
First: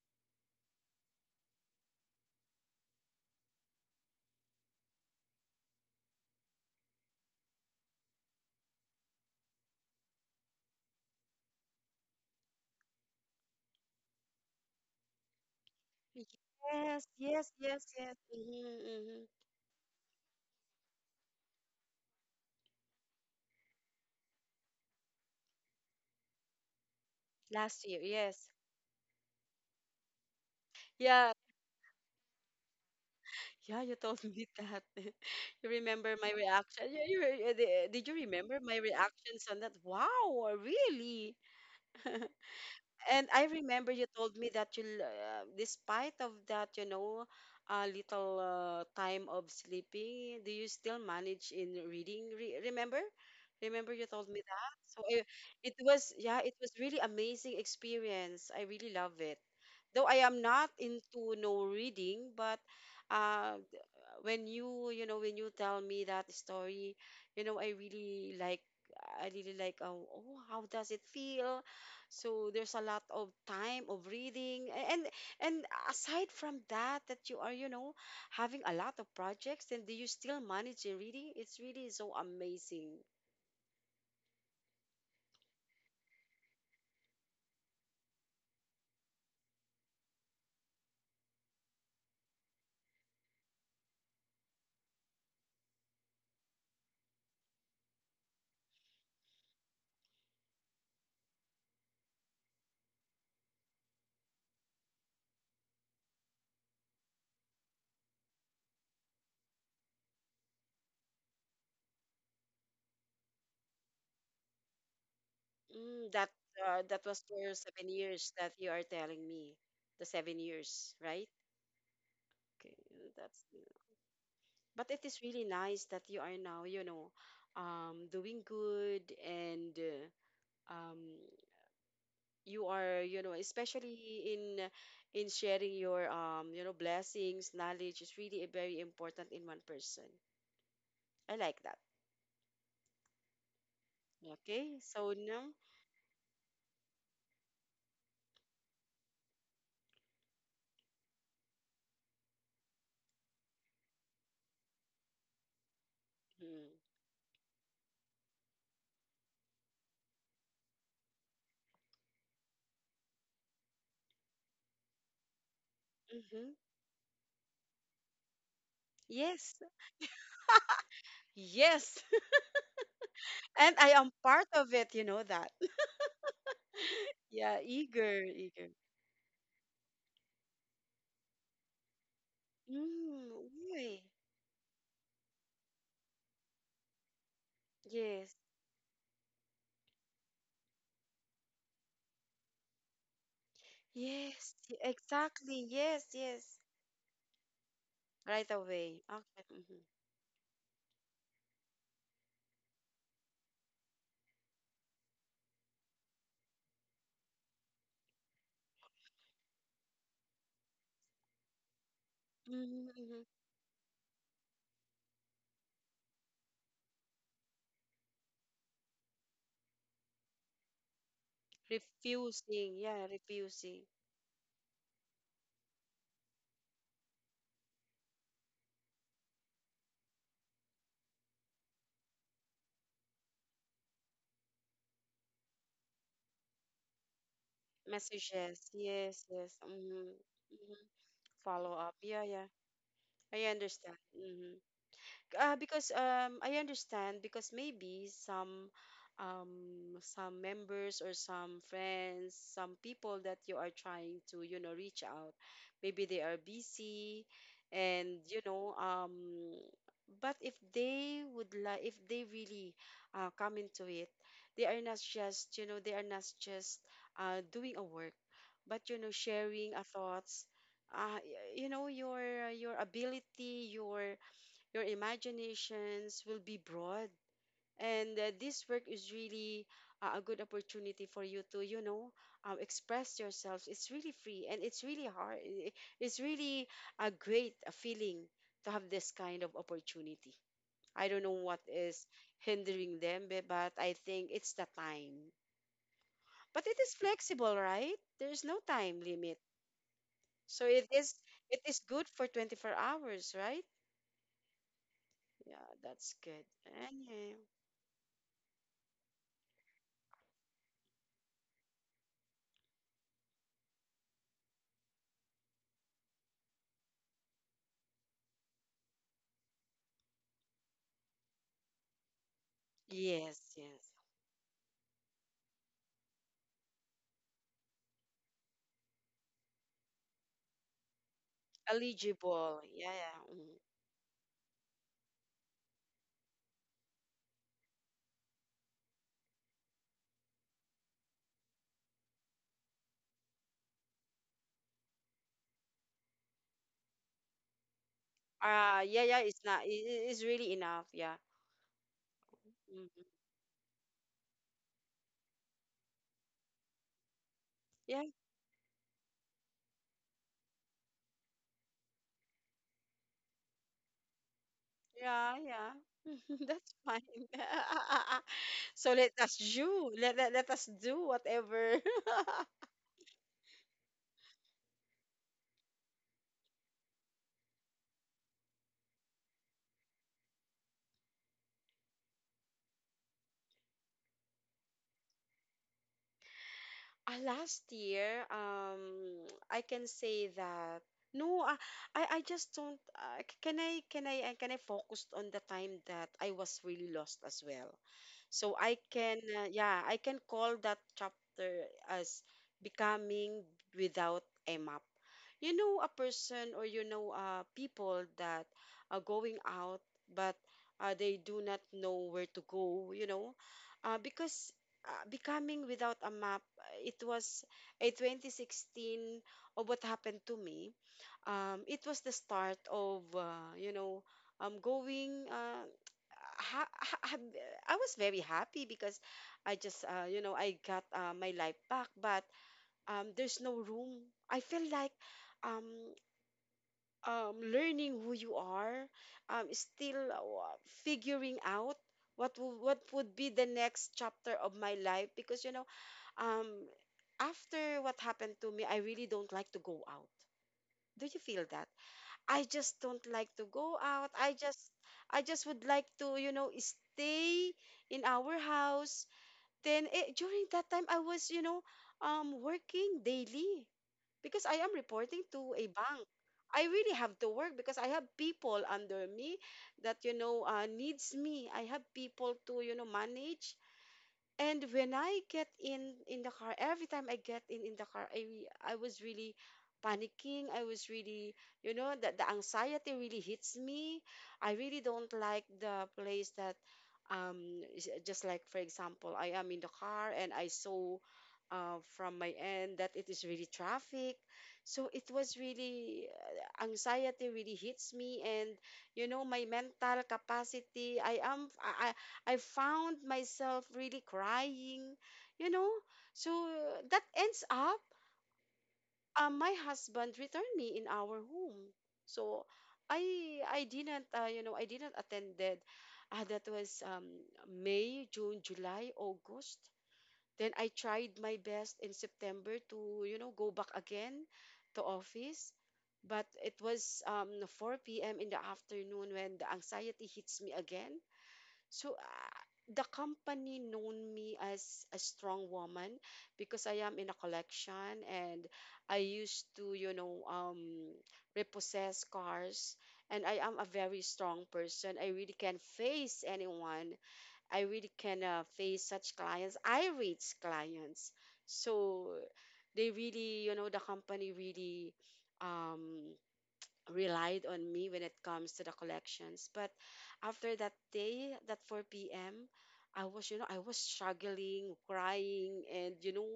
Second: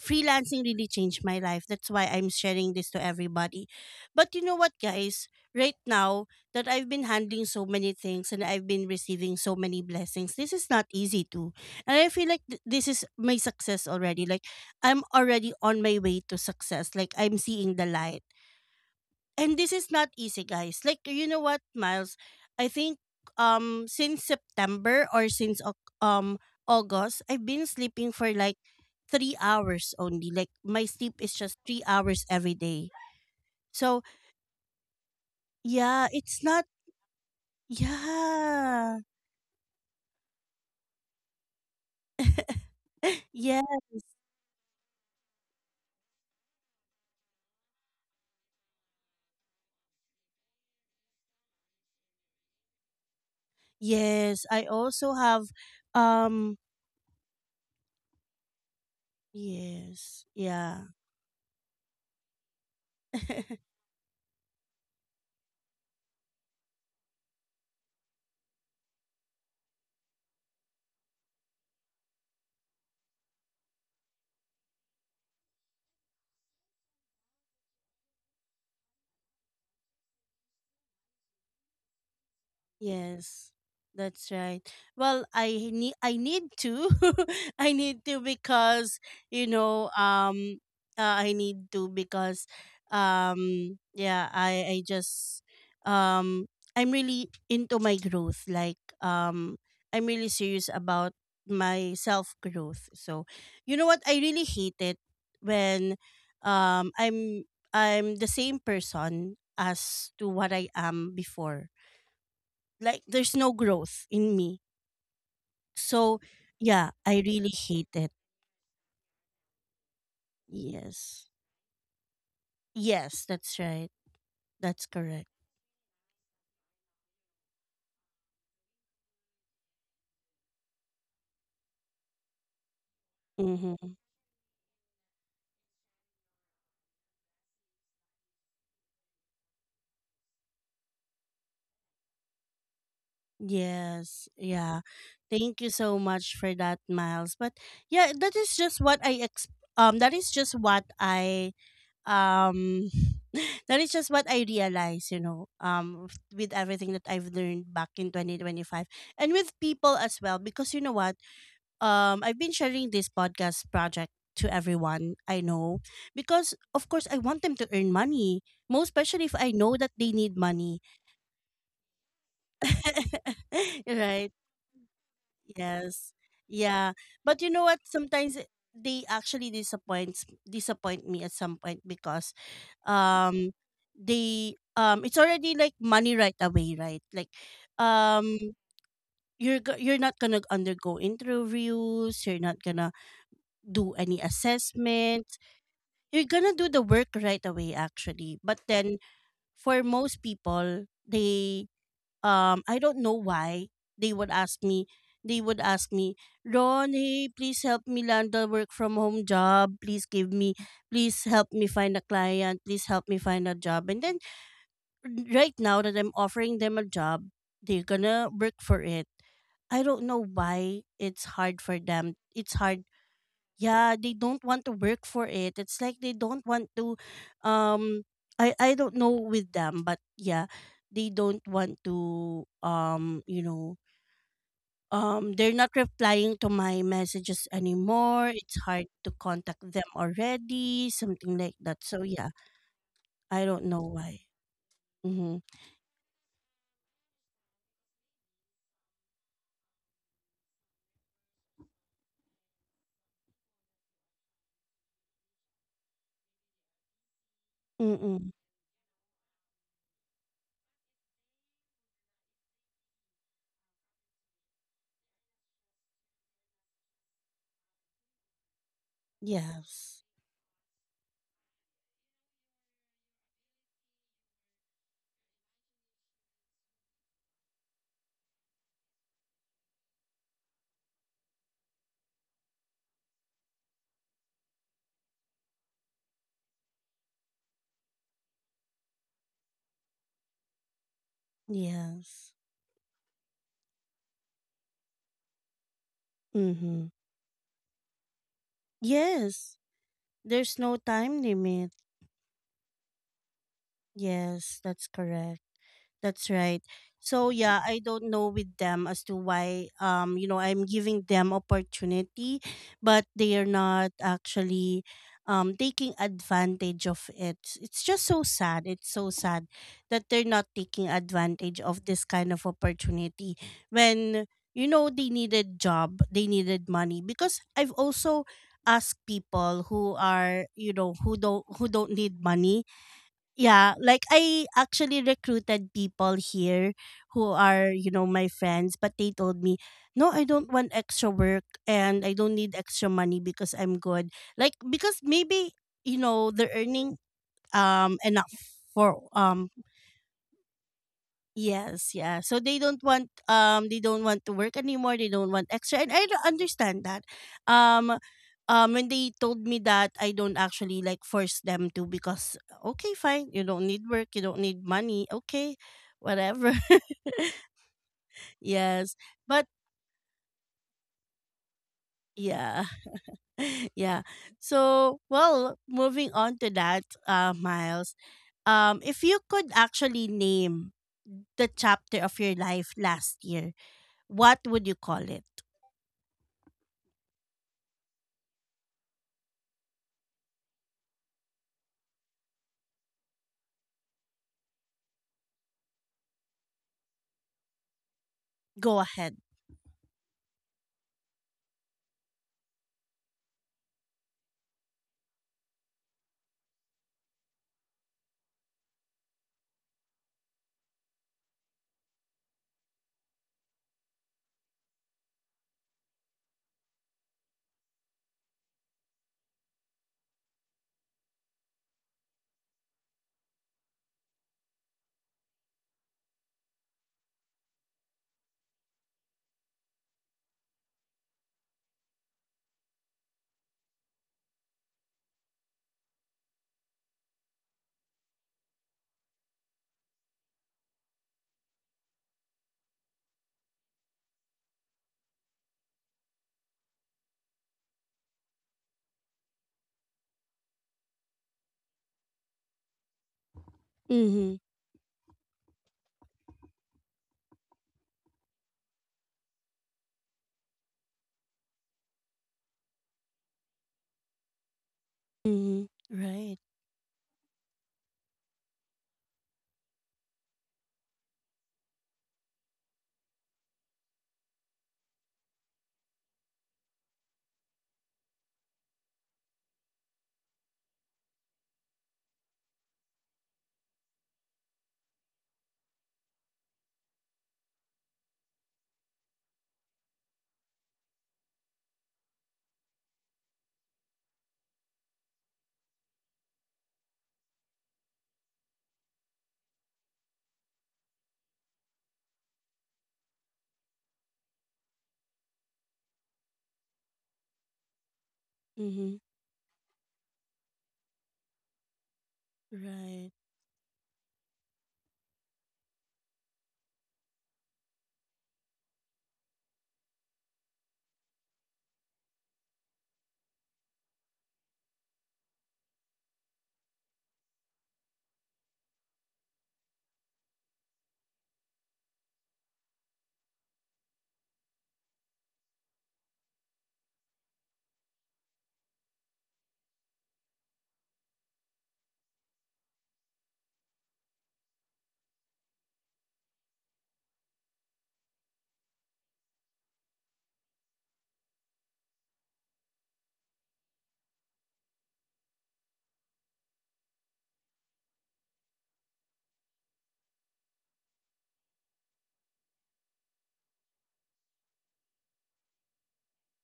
Speaker 1: freelancing really changed my life. That's why I'm sharing this to everybody. But you know what, guys? Right now that I've been handling so many things and I've been receiving so many blessings, this is not easy too. And I feel like this is my success already, like I'm already on my way to success,
Speaker 2: Yes,
Speaker 1: like I'm
Speaker 2: yes,
Speaker 1: seeing the
Speaker 2: yes,
Speaker 1: light.
Speaker 2: yes. Mm-hmm, mm-hmm.
Speaker 1: And this is not easy, guys. Like, you know what, Miles? I think since September or since August I've been
Speaker 2: Last year,
Speaker 1: sleeping for like
Speaker 2: yes.
Speaker 1: 3 hours only. Like my sleep is
Speaker 2: Yeah,
Speaker 1: just 3 hours every day.
Speaker 2: yeah,
Speaker 1: So
Speaker 2: you told me that. <laughs> You
Speaker 1: yeah,
Speaker 2: remember my
Speaker 1: it's not.
Speaker 2: reaction? Did you remember my
Speaker 1: Yeah.
Speaker 2: reactions on that? Wow, really? <laughs> And I
Speaker 1: Yes,
Speaker 2: remember you told me that despite of that, a little time of sleeping, do you still manage in reading? Re remember? Remember you told
Speaker 1: yes,
Speaker 2: me
Speaker 1: I
Speaker 2: that?
Speaker 1: also have
Speaker 2: It was, yeah,
Speaker 1: um
Speaker 2: it was really amazing experience. I really love it though I
Speaker 1: yes,
Speaker 2: am not
Speaker 1: yeah.
Speaker 2: into no reading, but uh,
Speaker 1: <laughs>
Speaker 2: th- when you tell me that story, I really like. I really like oh, how does it feel? So there's a lot of time of reading. And aside from that you are having a lot of projects, then do you still manage your reading? It's really so amazing.
Speaker 1: Yes, that's right. Well, I need to, <laughs> I need to because you know I need to because yeah, I just um I'm really into my growth, like I'm really serious about my self growth. So you know what, I really hate it when um I'm I'm the same person as to what I am before, like there's no growth in me.
Speaker 2: Mm,
Speaker 1: So
Speaker 2: that uh,
Speaker 1: yeah,
Speaker 2: that
Speaker 1: I
Speaker 2: was
Speaker 1: really
Speaker 2: your
Speaker 1: hate
Speaker 2: seven
Speaker 1: it.
Speaker 2: years that you are telling me, the 7 years,
Speaker 1: Yes.
Speaker 2: right? Okay,
Speaker 1: Yes,
Speaker 2: that's
Speaker 1: that's right. That's
Speaker 2: but it
Speaker 1: correct.
Speaker 2: is really nice that you are now, doing good and uh, um, you are,
Speaker 1: Mm-hmm.
Speaker 2: especially in sharing your blessings. Knowledge is really very important in one person. I like that.
Speaker 1: Yes. Yeah.
Speaker 2: Okay, so now.
Speaker 1: Thank you so much for that, Miles. But yeah, that is just what that is just what I um <laughs> that is just what I realize, you know, with everything
Speaker 2: Mm-hmm.
Speaker 1: that I've learned back in 2025 and with people as well because you know what, I've been sharing this podcast project to everyone I know because
Speaker 2: Mm-hmm.
Speaker 1: of course I want them to earn money, most especially if I
Speaker 2: Yes,
Speaker 1: know that they need money.
Speaker 2: yes, <laughs>
Speaker 1: <laughs>
Speaker 2: and I am
Speaker 1: Right?
Speaker 2: part of it. You know that. <laughs>
Speaker 1: Yes. Yeah. But you know
Speaker 2: Yeah,
Speaker 1: what?
Speaker 2: eager,
Speaker 1: Sometimes
Speaker 2: eager.
Speaker 1: they actually disappoint me at some point because
Speaker 2: Mm,
Speaker 1: um
Speaker 2: why?
Speaker 1: they it's already like money right away, right? Like um
Speaker 2: Yes.
Speaker 1: you're not gonna undergo interviews, you're not gonna do any
Speaker 2: Yes,
Speaker 1: assessment,
Speaker 2: exactly. Yes,
Speaker 1: you're gonna
Speaker 2: yes.
Speaker 1: do the work right away actually,
Speaker 2: Right
Speaker 1: but then
Speaker 2: away. Okay.
Speaker 1: for most people they I don't know why, they would ask me they would ask me, "Ron, hey, please help me land a work from home job. Please give me, please help me find a client, please
Speaker 2: Mm-hmm.
Speaker 1: help me
Speaker 2: Mm-hmm.
Speaker 1: find a job." And then right now that I'm offering them a job, they're gonna work for it. I don't know why it's hard for them. It's
Speaker 2: Refusing.
Speaker 1: hard.
Speaker 2: Yeah, refusing.
Speaker 1: Yeah, they don't want to work for it. It's like they don't want to um I don't know with them, but yeah, they don't want to you know, they're not replying to my messages anymore. It's
Speaker 2: Messages.
Speaker 1: hard to
Speaker 2: Yes,
Speaker 1: contact
Speaker 2: yes.
Speaker 1: them
Speaker 2: Mm-hmm. Mm-hmm.
Speaker 1: already, something like that.
Speaker 2: Follow up.
Speaker 1: So
Speaker 2: Yeah,
Speaker 1: yeah,
Speaker 2: yeah.
Speaker 1: I
Speaker 2: I
Speaker 1: don't know
Speaker 2: understand.
Speaker 1: why.
Speaker 2: Mm-hmm.
Speaker 1: Mm-hmm.
Speaker 2: Because I understand because maybe some members or some friends, some people that you are trying to, reach out, maybe they are busy.
Speaker 1: Mm-mm.
Speaker 2: And but if they really come into it, they are not just doing a work, but sharing a
Speaker 1: Yes,
Speaker 2: thoughts. Your ability, your imaginations will be broad. And this work is really a good opportunity for you to, express yourselves. It's really free and it's really hard. It's really a great feeling to have this kind of opportunity. I don't know what is
Speaker 1: yes.
Speaker 2: hindering them, but I think it's the time. But it
Speaker 1: Mm-hmm.
Speaker 2: is flexible, right? There's no time limit.
Speaker 1: Yes. There's
Speaker 2: So
Speaker 1: no
Speaker 2: it is
Speaker 1: time
Speaker 2: it
Speaker 1: limit.
Speaker 2: is good for 24 hours, right?
Speaker 1: Yes, that's correct.
Speaker 2: Yeah, that's
Speaker 1: That's
Speaker 2: good.
Speaker 1: right.
Speaker 2: And
Speaker 1: So
Speaker 2: yeah.
Speaker 1: yeah, I don't know with them as to why you know I'm giving them opportunity, but they are not actually taking advantage of it. It's just so sad. It's so sad that they're not taking advantage of this kind of opportunity
Speaker 2: Yes, yes.
Speaker 1: when you know they needed job, they needed money because I've also asked people who are, you know, who don't need money.
Speaker 2: Eligible. Yeah, yeah. Mm.
Speaker 1: Yeah, like I actually recruited people here who are, you know, my friends, but they told me, "No, I don't want extra work and I don't need extra money because I'm good." Like, because maybe, you know, they're earning enough for
Speaker 2: Yeah, yeah, it's not, it's really enough. Yeah.
Speaker 1: yes, yeah. So
Speaker 2: Mhm.
Speaker 1: they don't want to work anymore. They don't want extra, and I don't understand that. Um,
Speaker 2: Yeah,
Speaker 1: when they told me that, I don't actually like force them to because okay, fine, you don't need work, you don't need money,
Speaker 2: yeah,
Speaker 1: okay,
Speaker 2: yeah. <laughs>
Speaker 1: whatever.
Speaker 2: That's
Speaker 1: <laughs>
Speaker 2: fine. <laughs>
Speaker 1: Yes,
Speaker 2: So let us
Speaker 1: but
Speaker 2: do, let, let, let us do whatever. <laughs>
Speaker 1: yeah, <laughs> yeah. So well, moving on to that, Miles. If you could actually name the chapter of your life last year, what would you call it?
Speaker 2: Last year, I can say that no, I, I just don't. Can I focus on the time that I was really lost as well? So
Speaker 1: Go
Speaker 2: I
Speaker 1: ahead.
Speaker 2: can, yeah, I can call that chapter as becoming without a map. A person or people that are going out, but they do not know where to go. Because becoming without a map, it was a 2016 of what happened to me. It was the start of going I was very happy because I just I got my life back, but there's no room. I feel like um, learning who you are, still figuring out what would be the next chapter of my life, because um, after what happened to me, I really don't like to go out. Do you feel that? I just don't like to go out.
Speaker 1: Mm-hmm.
Speaker 2: I just would like to, you know, stay in our house. Then during that time I was, working daily because I am reporting to
Speaker 1: Mm-hmm.
Speaker 2: a bank.
Speaker 1: Right.
Speaker 2: I really have to work because I have people under me that needs me. I have people to, you know, manage. And when I get in the car, every time I get in the car, I was really panicking. I was really, you know, that the anxiety really hits me. I really don't like the place that, just like for example, I am in the car and I saw, from my end that it is really traffic. So it was really anxiety really hits me, and you know, my mental capacity. I am I found myself really crying, you know. So that ends up
Speaker 1: Mm-hmm.
Speaker 2: my husband returned me in our home. So I
Speaker 1: Right.
Speaker 2: I didn't I didn't attend that. That was May, June, July, August. Then I tried my best in September to, you know, go back again to office. But it was 4 p.m. in the afternoon when the anxiety hits me again. So the company known me as a strong woman because I am in a collection, and I used to, you know, repossess cars. And I am a very strong person. I really can face anyone. I really can, face such clients. I reach clients. So they really, you know, the company really um, relied on me when it comes to the collections. But after that day, that 4 p.m., I was, you know, I was struggling, crying, and you know,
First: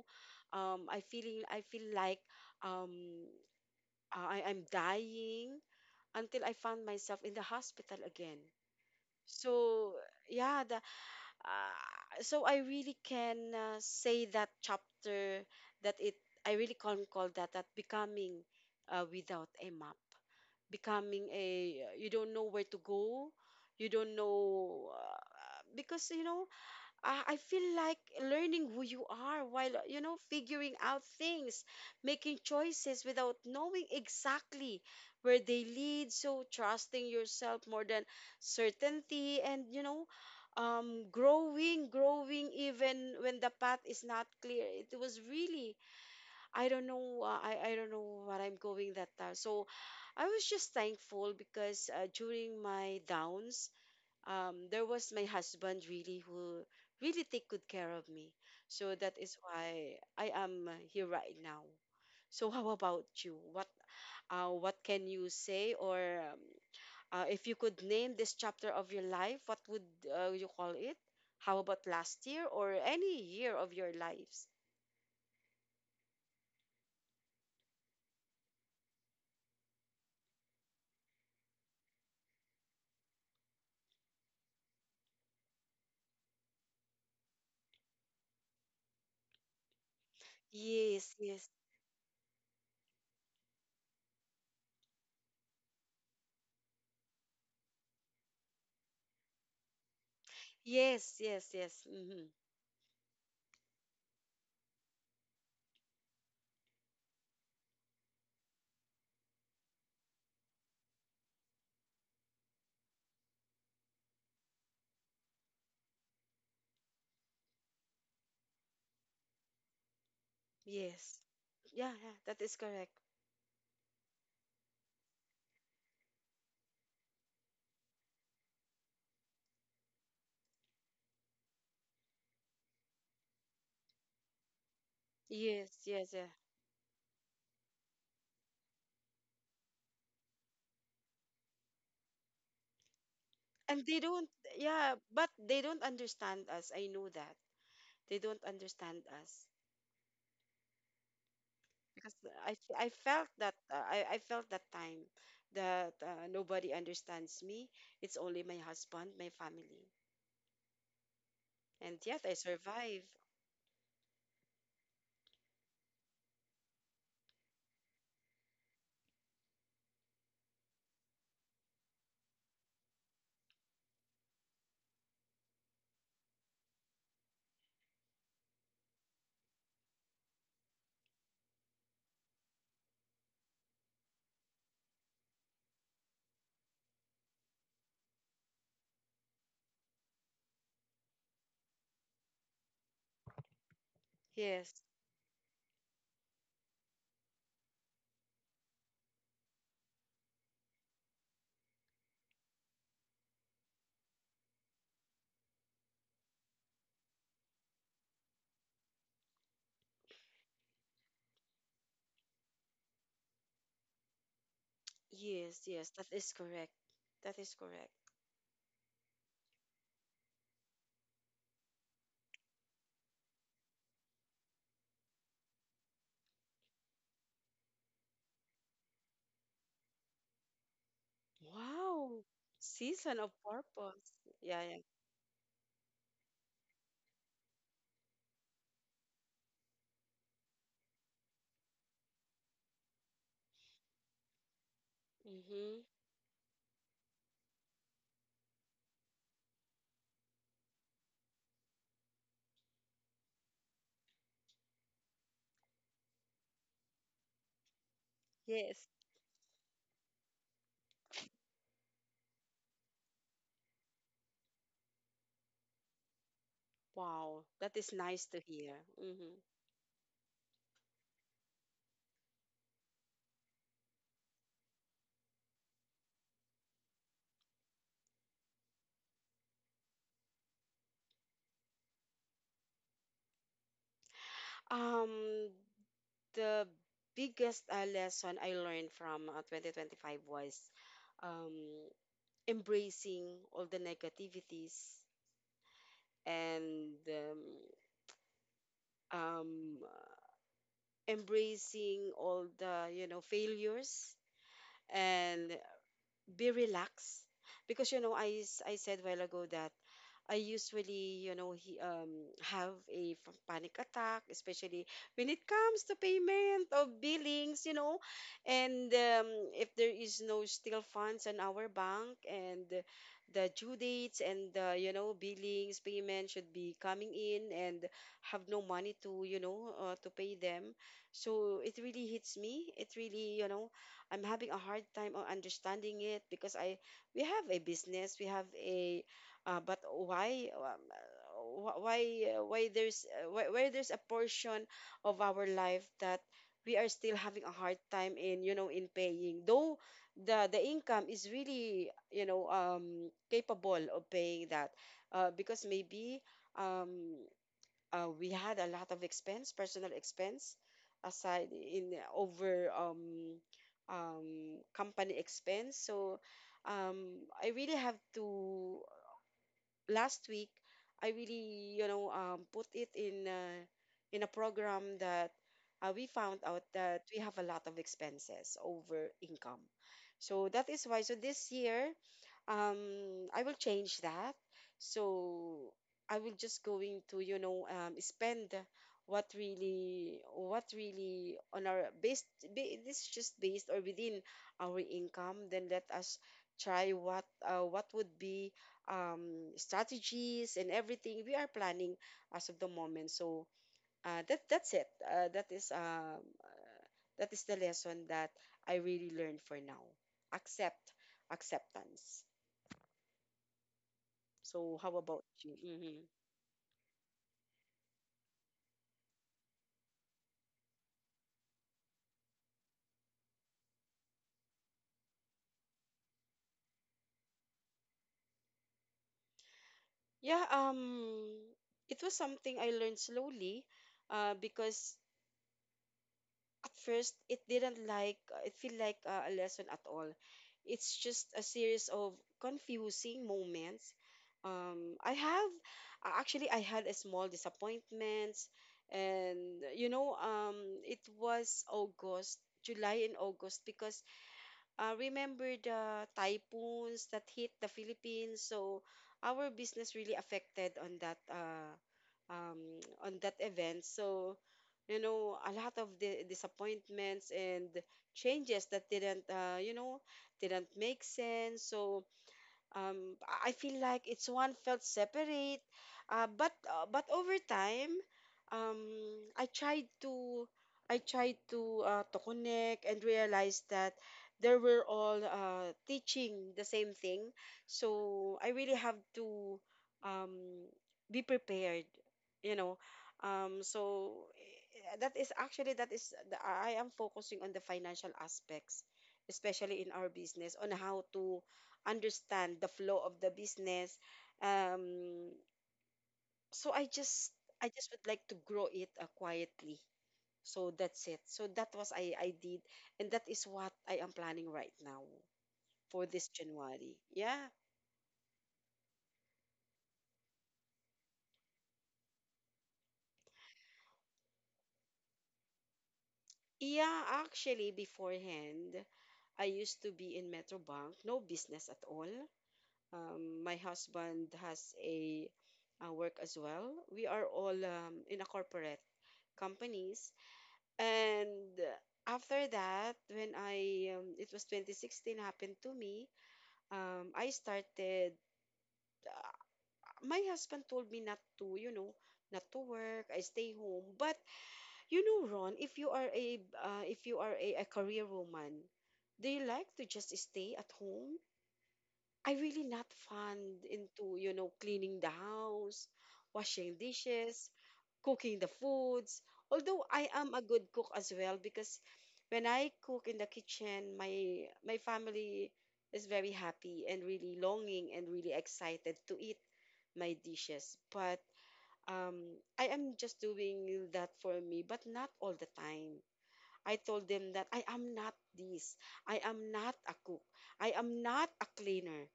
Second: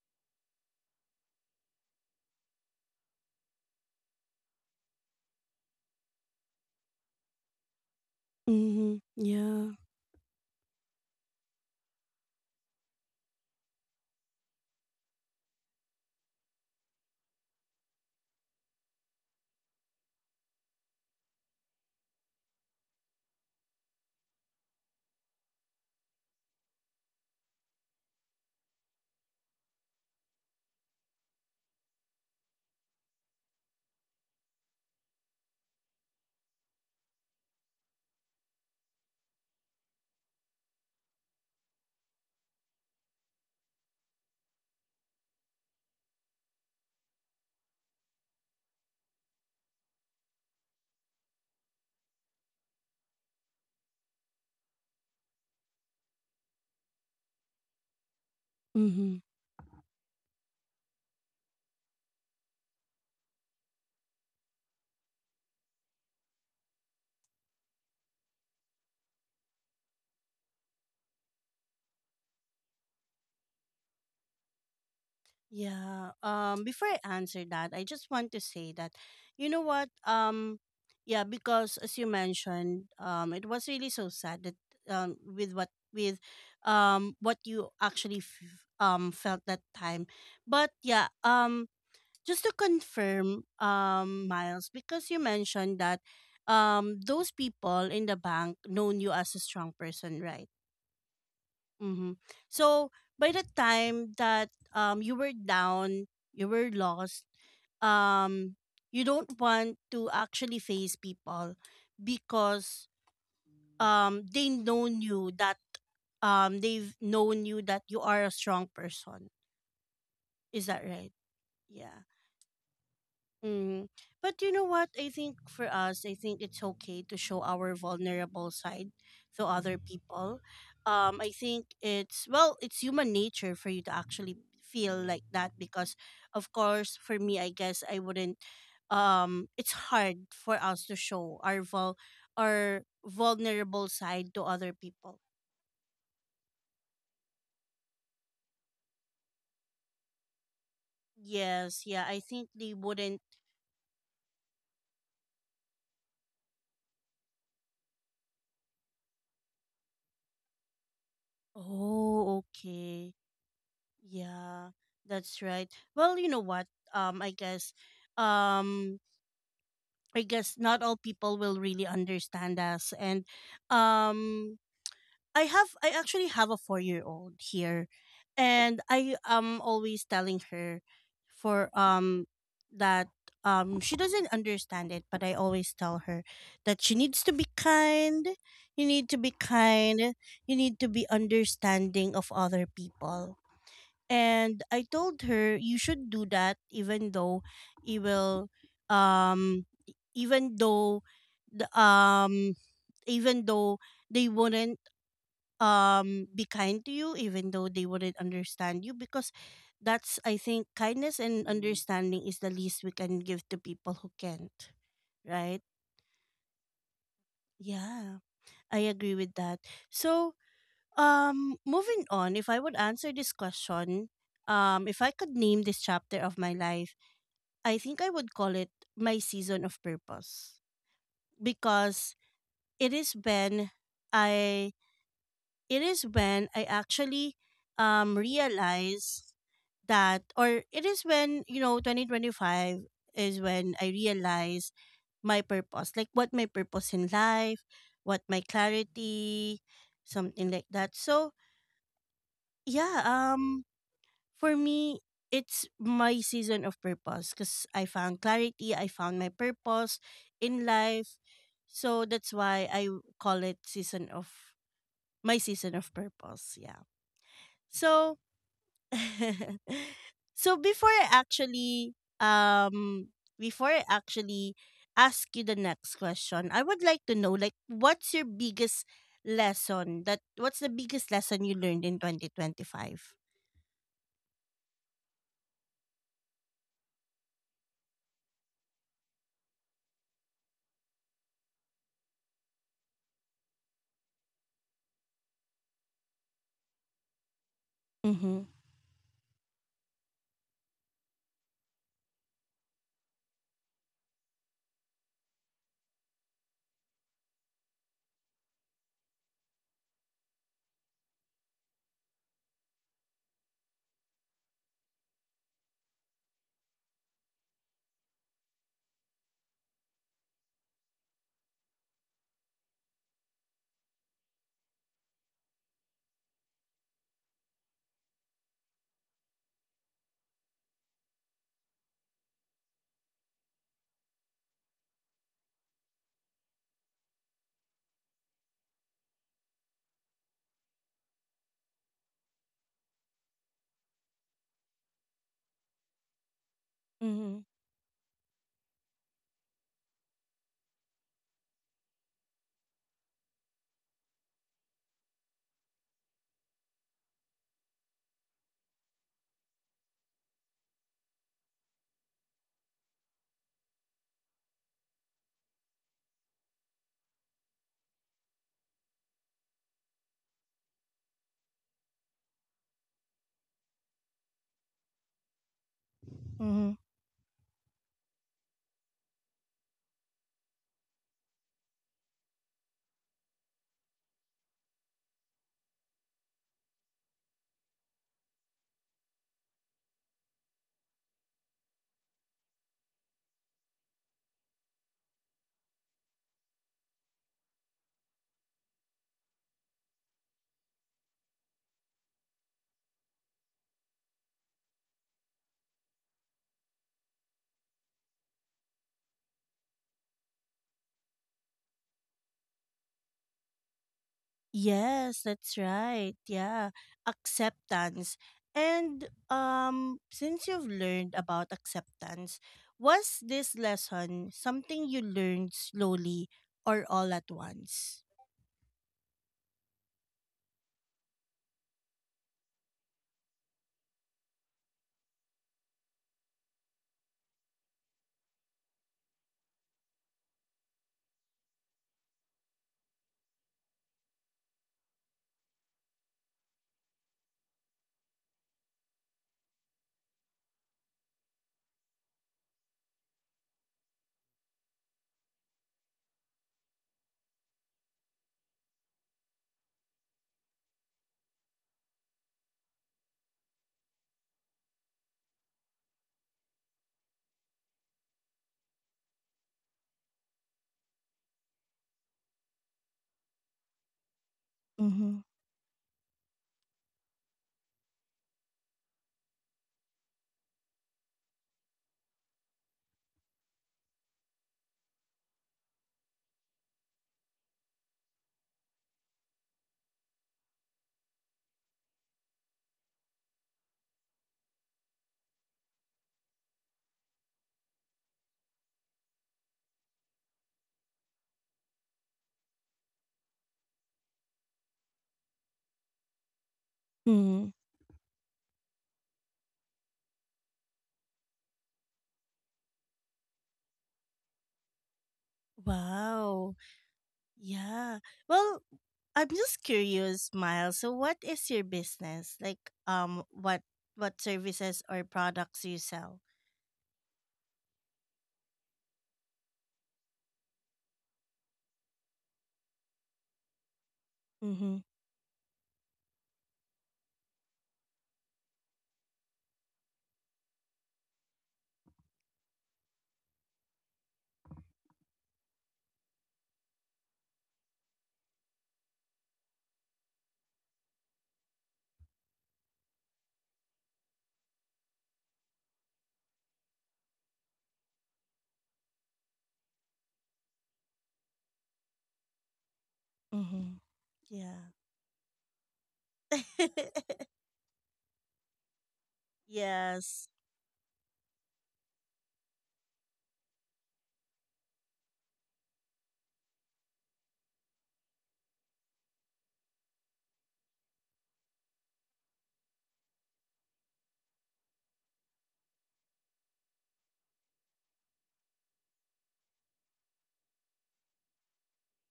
Speaker 2: I feel like um, I'm dying until I found myself in the hospital again.
Speaker 1: Mm-hmm. Yeah.
Speaker 2: So yeah, the So I really can, say that chapter that it I really can call that becoming, without a map, becoming a you don't know where to go, you don't know, because you know I feel like learning who you are while you know figuring out things, making choices without knowing exactly where they lead, so trusting yourself more than certainty, and you know growing, growing even when the path is not clear. It was really, I don't know. I don't know what I'm going that time. So, I was just thankful because, during my downs, there was my husband really who really take good care of me. So
Speaker 1: Mm-hmm.
Speaker 2: that is why I am here right now. So how about you? What, what can you say, or if you could name this chapter of your life, what would, you call it? How about last year or any year of your lives?
Speaker 1: Yeah. Before I answer that, I just want to say that you know what? Yeah, because as you mentioned, it was really so sad that with what you actually felt that time. But yeah,
Speaker 2: Yes, yes.
Speaker 1: just to confirm Miles, because you mentioned that those people in the bank known you as a strong person, right?
Speaker 2: Yes, yes, yes.
Speaker 1: Mm-hmm.
Speaker 2: Hmm.
Speaker 1: So by the time that you were down, you were lost, um you don't want to actually face people because um they known you that they've known you that you are a strong person. Is that right?
Speaker 2: Yes. Yeah,
Speaker 1: Yeah.
Speaker 2: yeah, that is correct.
Speaker 1: Mm. But you know what? I think for us, I think it's okay to show our vulnerable side to other people. I think it's well, it's human nature for you to actually feel like that
Speaker 2: Yes,
Speaker 1: because,
Speaker 2: yes, yeah.
Speaker 1: of course, for me, I guess I wouldn't. It's hard for us to show our our
Speaker 2: And
Speaker 1: vulnerable
Speaker 2: they don't,
Speaker 1: side to other
Speaker 2: yeah,
Speaker 1: people.
Speaker 2: but they don't understand us. I know that. They don't understand us
Speaker 1: Yes, yeah,
Speaker 2: because
Speaker 1: I think they wouldn't.
Speaker 2: I felt that time that nobody understands me. It's only my husband, my family. And yet I
Speaker 1: Oh,
Speaker 2: survive.
Speaker 1: okay. Yeah, that's right. Well, you know what? Um, I guess, um, I guess not all people will really understand us. And um, I actually have a 4-year-old here, and I am always telling her, for that she doesn't understand it, but I always tell her that she needs to be kind. You need to be kind. You need to be understanding of other people, and
Speaker 2: Yes,
Speaker 1: I told her you should do that even though it will even though the even though they wouldn't be kind to you, even though they wouldn't understand you, because that's, I think, kindness and understanding is the least we can give to people who can't.
Speaker 2: yes,
Speaker 1: Right?
Speaker 2: yes, that is correct. That is correct.
Speaker 1: Yeah, I agree with that. So Moving on, if I would answer this question, if I could name this chapter of my life, I think I would call it my season of purpose because
Speaker 2: Wow.
Speaker 1: it is
Speaker 2: Season of
Speaker 1: when
Speaker 2: purpose. Yeah,
Speaker 1: I
Speaker 2: yeah.
Speaker 1: it is when I actually realize that, or it is when you know 2025 is when I realize my
Speaker 2: Mm-hmm.
Speaker 1: purpose, like what my purpose in life, what my clarity, something like that. So yeah, For me, it's my season of purpose because I found clarity,
Speaker 2: Yes.
Speaker 1: I found my purpose in life. So that's why I call it season of my season of purpose. Yeah.
Speaker 2: Wow, that is
Speaker 1: So
Speaker 2: nice to hear. Hmm.
Speaker 1: <laughs> so before I actually ask you the next question, I would like to know, like, what's your biggest lesson that what's the biggest lesson you learned in 2025?
Speaker 2: Um, the biggest lesson I learned from 2025 was um, embracing all the negativities and
Speaker 1: Mhm.
Speaker 2: um, embracing all the, you know, failures, and be relaxed because you know I said a while ago that I usually, you know, have a panic attack, especially when it comes to payment of billings, you know, and if there is no still funds in our bank, and the due dates and the, you know, billings, payment should be coming in, and have no money to, you know, to pay them. So it really hits me. It really, you know, I'm having a hard time understanding it because I we have a business, we have a, but why, why there's, why there's a portion of our life that we are still having
Speaker 1: Mhm.
Speaker 2: a hard time in, you know, in paying. Though the income is really, you know, capable of paying that, because maybe um, we had a lot of expense, personal expense, aside in over company expense. So I really have to, last week, I really, you know, put it in, in a program, that we found out
Speaker 1: Mm-hmm.
Speaker 2: that we have a lot of expenses over income. So that is why. So this year I will change that. So I will just going to, you know, spend what really on our based, this is just based or within our income. Then let us try what, what would be strategies, and everything we are planning as of the moment. So uh, that that's it uh, that is um that is the lesson that I really learned for now. Accept, acceptance. So how
Speaker 1: Yes,
Speaker 2: about you?
Speaker 1: that's
Speaker 2: Hmm.
Speaker 1: right. Yeah, acceptance. And since you've learned about acceptance, was this lesson something you learned slowly or all at once?
Speaker 2: Yeah, it was something I learned slowly, because at first it didn't like it feel like a lesson at all. It's just a series of confusing moments. I have Actually, I had a small disappointments, and you know, it was August, July and August, because remember the typhoons that hit the Philippines. So our business really affected on that, um, <tsk> on that event. So you know a lot of the disappointments and changes that didn't, didn't make sense. So I feel like it's one felt
Speaker 1: Mm-hmm.
Speaker 2: separate. But over time, um, I tried to I tried to, to connect and realize that they were all, teaching the same thing. So I really have to um, be prepared, you know. That is actually I am focusing on the financial aspects, especially in our business, on how to understand the flow of the business. Um, so I just
Speaker 1: Mm-hmm.
Speaker 2: I just would like to grow it, quietly. So that's it. So that was I did, and that is what I am planning right now for this
Speaker 1: Wow.
Speaker 2: January. Yeah,
Speaker 1: Yeah. Well, I'm just curious, Miles. So, what is your business? Like, um, what what services or products you sell?
Speaker 2: yeah. Actually, beforehand, I used to be in Metrobank, no business at all. My husband
Speaker 1: Mm-hmm.
Speaker 2: has a, work as well. We are all, in a corporate companies. And after that, when it was 2016 happened to me, I started, uh, my husband told me not to, you know, not to work, I stay home. But you know, Ron, if you are a, if you are a career woman, do you like to just stay at home? I really not fond
Speaker 1: Mm-hmm.
Speaker 2: into, you know,
Speaker 1: Yeah.
Speaker 2: cleaning the house, washing
Speaker 1: <laughs>
Speaker 2: dishes, cooking the foods. Although I
Speaker 1: Yes.
Speaker 2: am a good cook as well, because when I cook in the kitchen, my family is very happy and really longing and really excited to eat my dishes. But I am just doing that for me, but not all the time. I told them that I am not this. I am not a cook. I am not a cleaner.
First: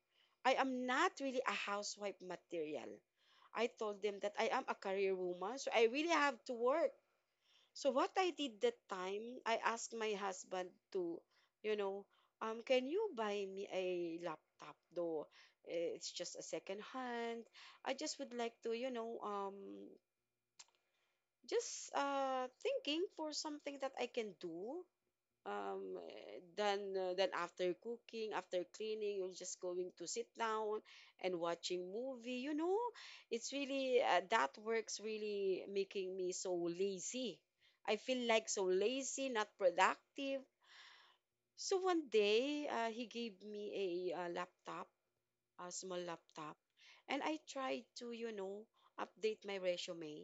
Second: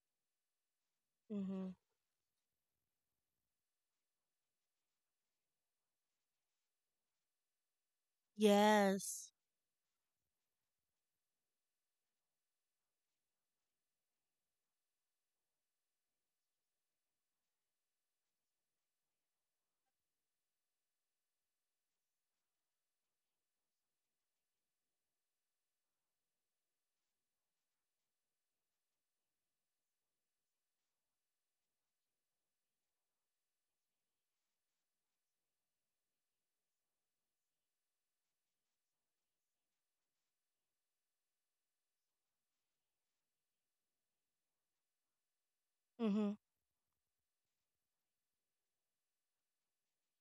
Speaker 2: I am not really a
Speaker 1: Mm-hmm.
Speaker 2: housewife material. I told them that I am a career woman, so I really have to work. So what I did that
Speaker 1: Yes.
Speaker 2: time, I asked my husband to, you know, can you buy me a laptop though? It's just a second hand. I just would like to, just thinking for something that I can do. Then after cooking, after cleaning, you're just going to sit down and watching movie. It's really, that works really making me so lazy. I feel like so lazy, not productive. So one day, he gave me a, laptop, a small
Speaker 1: Mm-hmm.
Speaker 2: laptop. And I tried to, update my resume.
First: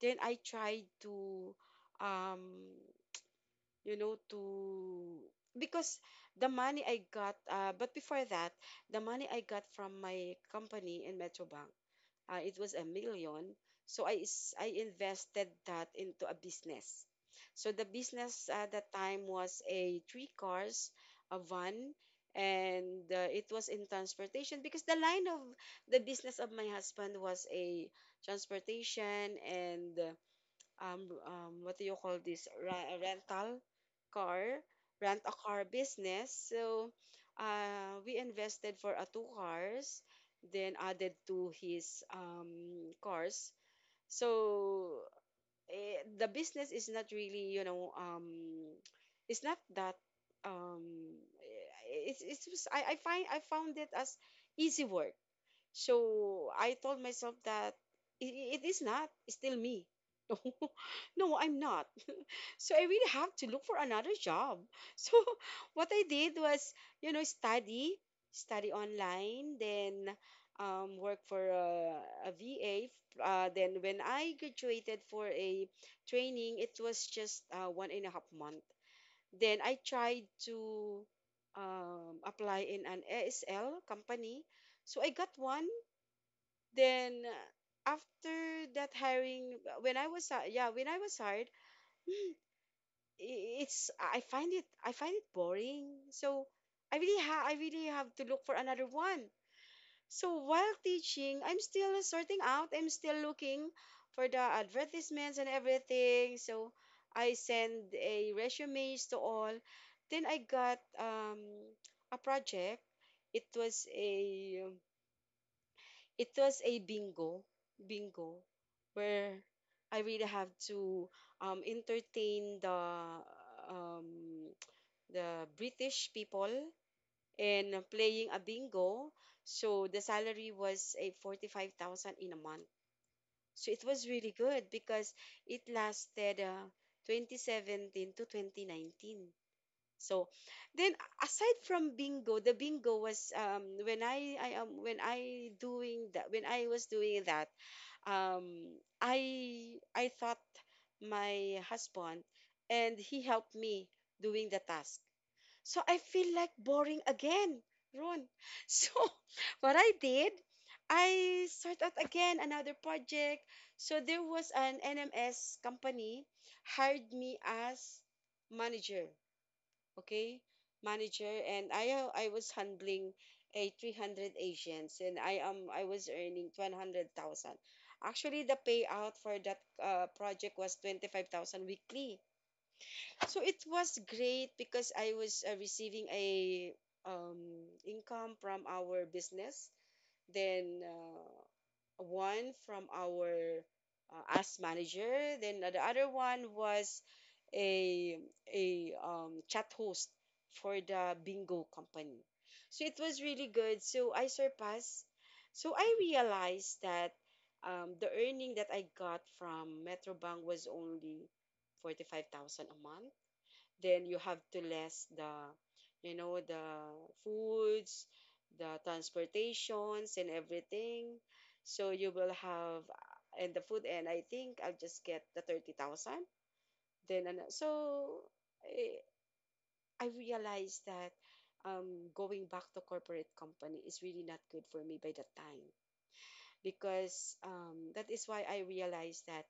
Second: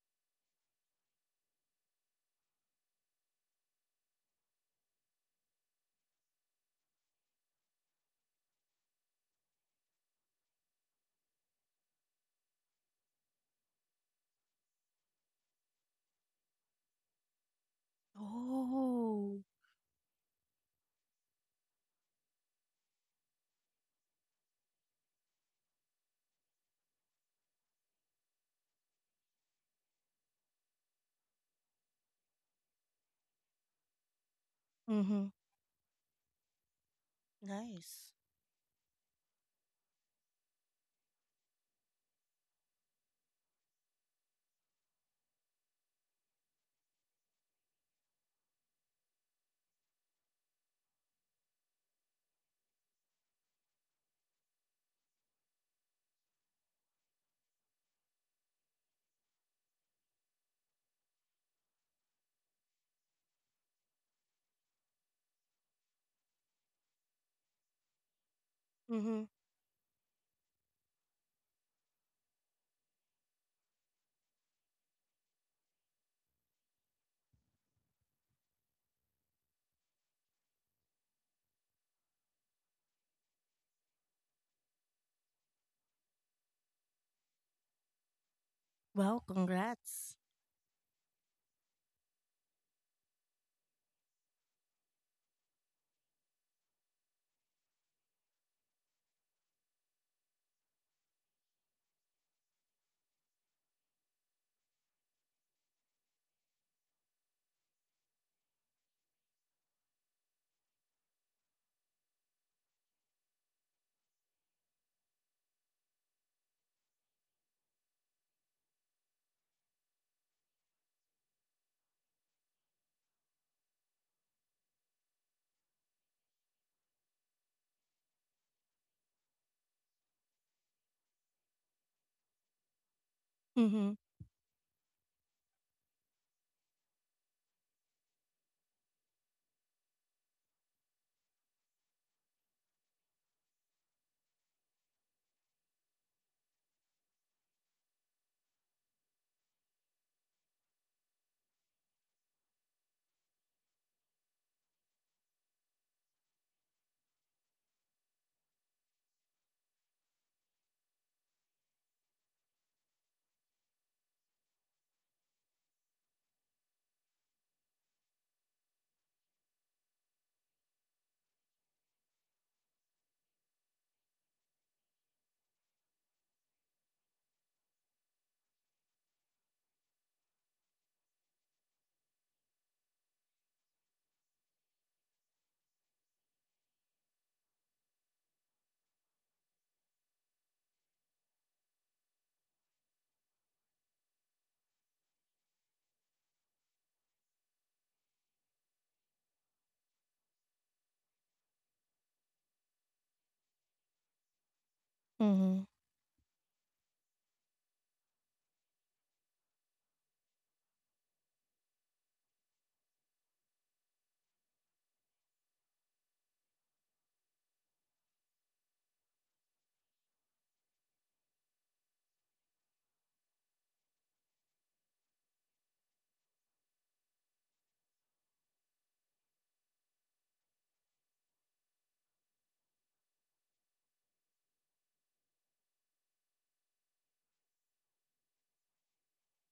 Speaker 2: Then I tried to, um to, because the money I got, but before that, the money I got from my company in Metrobank, it was a million. So I invested that into a business. So the business at that time
Speaker 1: Oh.
Speaker 2: was a three cars, a van, and it was in transportation because the line of the business of my husband was a transportation, and what do you call this? Rental car, rent
Speaker 1: Mm-hmm.
Speaker 2: a car business. So
Speaker 1: Nice.
Speaker 2: we invested for two cars, then added to his, cars. So the business is not really, it's not that. Um, eh, it's just- I find I found it as easy work. So I told myself that it is not, it's still me. <laughs> No, I'm not. So I really have to look for another job. <laughs> So what I did was, you know, study, study
Speaker 1: Mm-hmm.
Speaker 2: online, then work for a, VA. Then when I graduated for a training, it was just 1.5 month. Then I tried to, apply in an ASL company. So I got one. Then after that
Speaker 1: Well,
Speaker 2: hiring, when I
Speaker 1: congrats.
Speaker 2: was yeah, when I was hired, I- it's I find it boring. So I really have to look for another one. So while teaching, I'm still sorting out. I'm still looking for the advertisements and everything. So I send a resumes to all. Then I got, a project. It was a, it was a bingo bingo where I really have to, entertain um the British people, and playing a bingo. So the salary was a 45,000 in a month. So it
Speaker 1: Mm-hmm.
Speaker 2: was really good because it lasted, 2017 to 2019. So then, aside from bingo, the bingo was, when I am when I was doing that, um, I thought my husband, and he helped me doing the task, so I feel like boring again, Ron. <laughs> So what I did, I started out again another project. So there was an NMS company hired me as manager, okay? Manager, and I was handling a 300 agents, and I was earning 100,000. Actually the payout for that, project was 25,000 weekly. So it was great because I was, receiving a, income from our business, then one from our, ask manager, then the other one was a a chat host for the bingo company. So it was really good. So I surpassed.
Speaker 1: Mm-hmm.
Speaker 2: So I realized that, the earning that I got from Metrobank was only 45,000 a month. Then you have to less the, the foods, the transportations, and everything, so you will have. And the food, and I think I'll just get the 30,000. Then ano- so i, I realized that, going back to corporate company is really not good for me by that time, because, that is why I realized that,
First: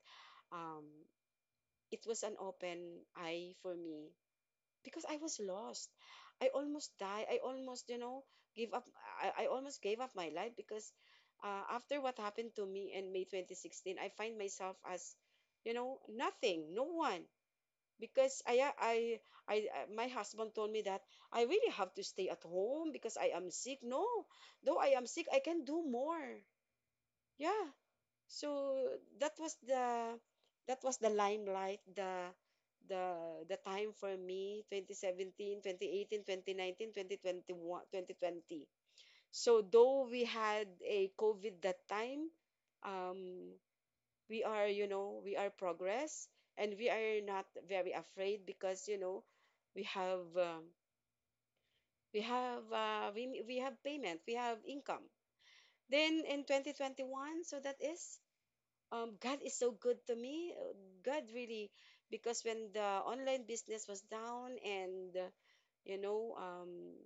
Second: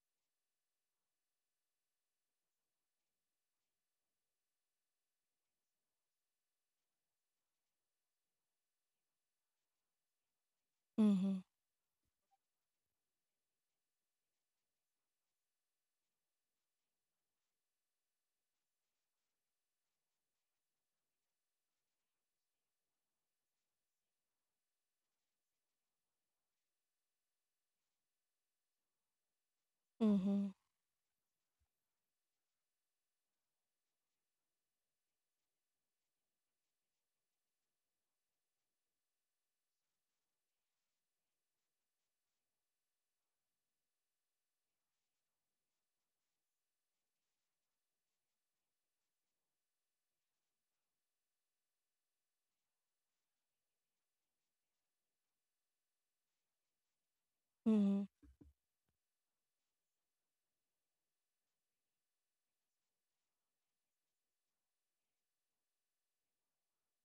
Speaker 2: um, it was an open eye for me because I was lost. I almost died. I almost, give up. I almost gave up my life because,
Speaker 1: Mm-hmm.
Speaker 2: after what happened to me in May 2016, I find myself as, nothing, no one. Because my husband told me that I really have to stay at home because I am sick. No, though I am sick, I can do more. Yeah, so that was the
Speaker 1: Mm-hmm.
Speaker 2: that was the limelight, the time for me — 2017, 2018, 2019, 2021, 2020. So though we had a covid that time, um we are, we are progress, and we are not very afraid because, we have um, we have, we have payment, we have income. Then in 2021, so that
Speaker 1: Mm-hmm.
Speaker 2: is, God is so good to me. God really, because when the online business was down and, you know, um,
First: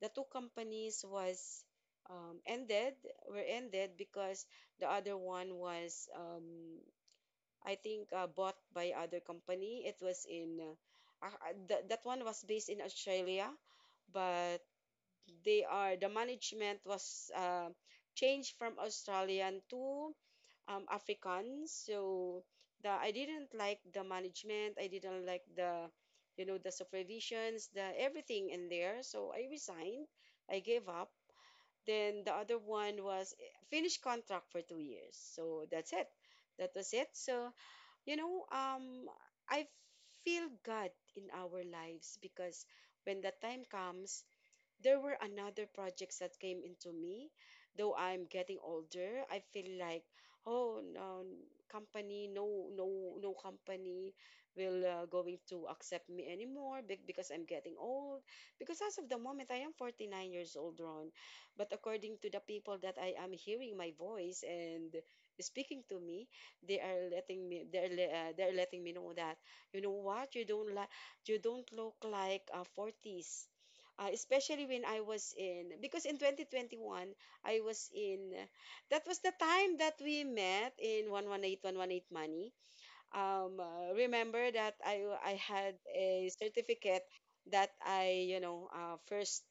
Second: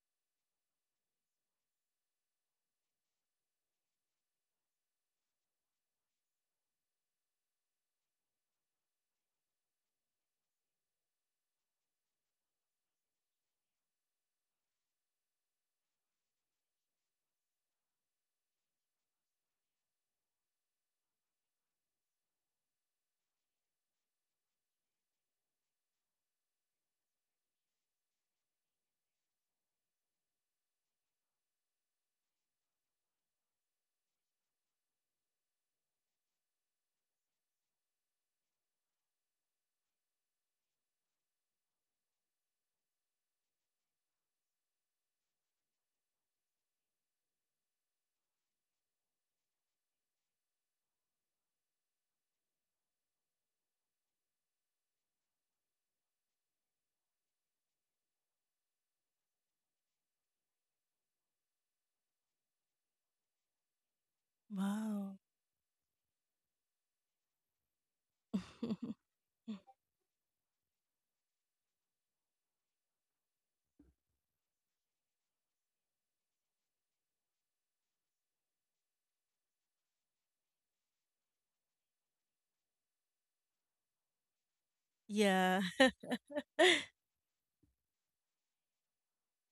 Speaker 2: the two companies was, ended, were ended, because the other one was, I think, bought by other company. It was in, that one was based in Australia, but the management was, changed from Australian to, African. So the I didn't like the management. I didn't like the you know the supervisions, the everything in there. So I resigned. I gave up. Then the other one was finished contract for 2 years. So that's it. That was it. So, you know um I feel God in our lives, because when the time comes there were another projects that came into me. Though I'm getting older, I feel like, oh no, company, no, no, no, company will, going to accept me anymore, because I'm getting old. Because as of the moment I am 49 years old, Ron. But according to the people that I am hearing my voice and
Speaker 1: Wow.
Speaker 2: speaking to me, they're letting me know
Speaker 1: <laughs>
Speaker 2: that, you know what? You don't look like, 40s. Especially when I was in, because in 2021 I was in that was the time that we met in 118118 Money. Remember that I
Speaker 1: Yeah.
Speaker 2: had a certificate, that I, first,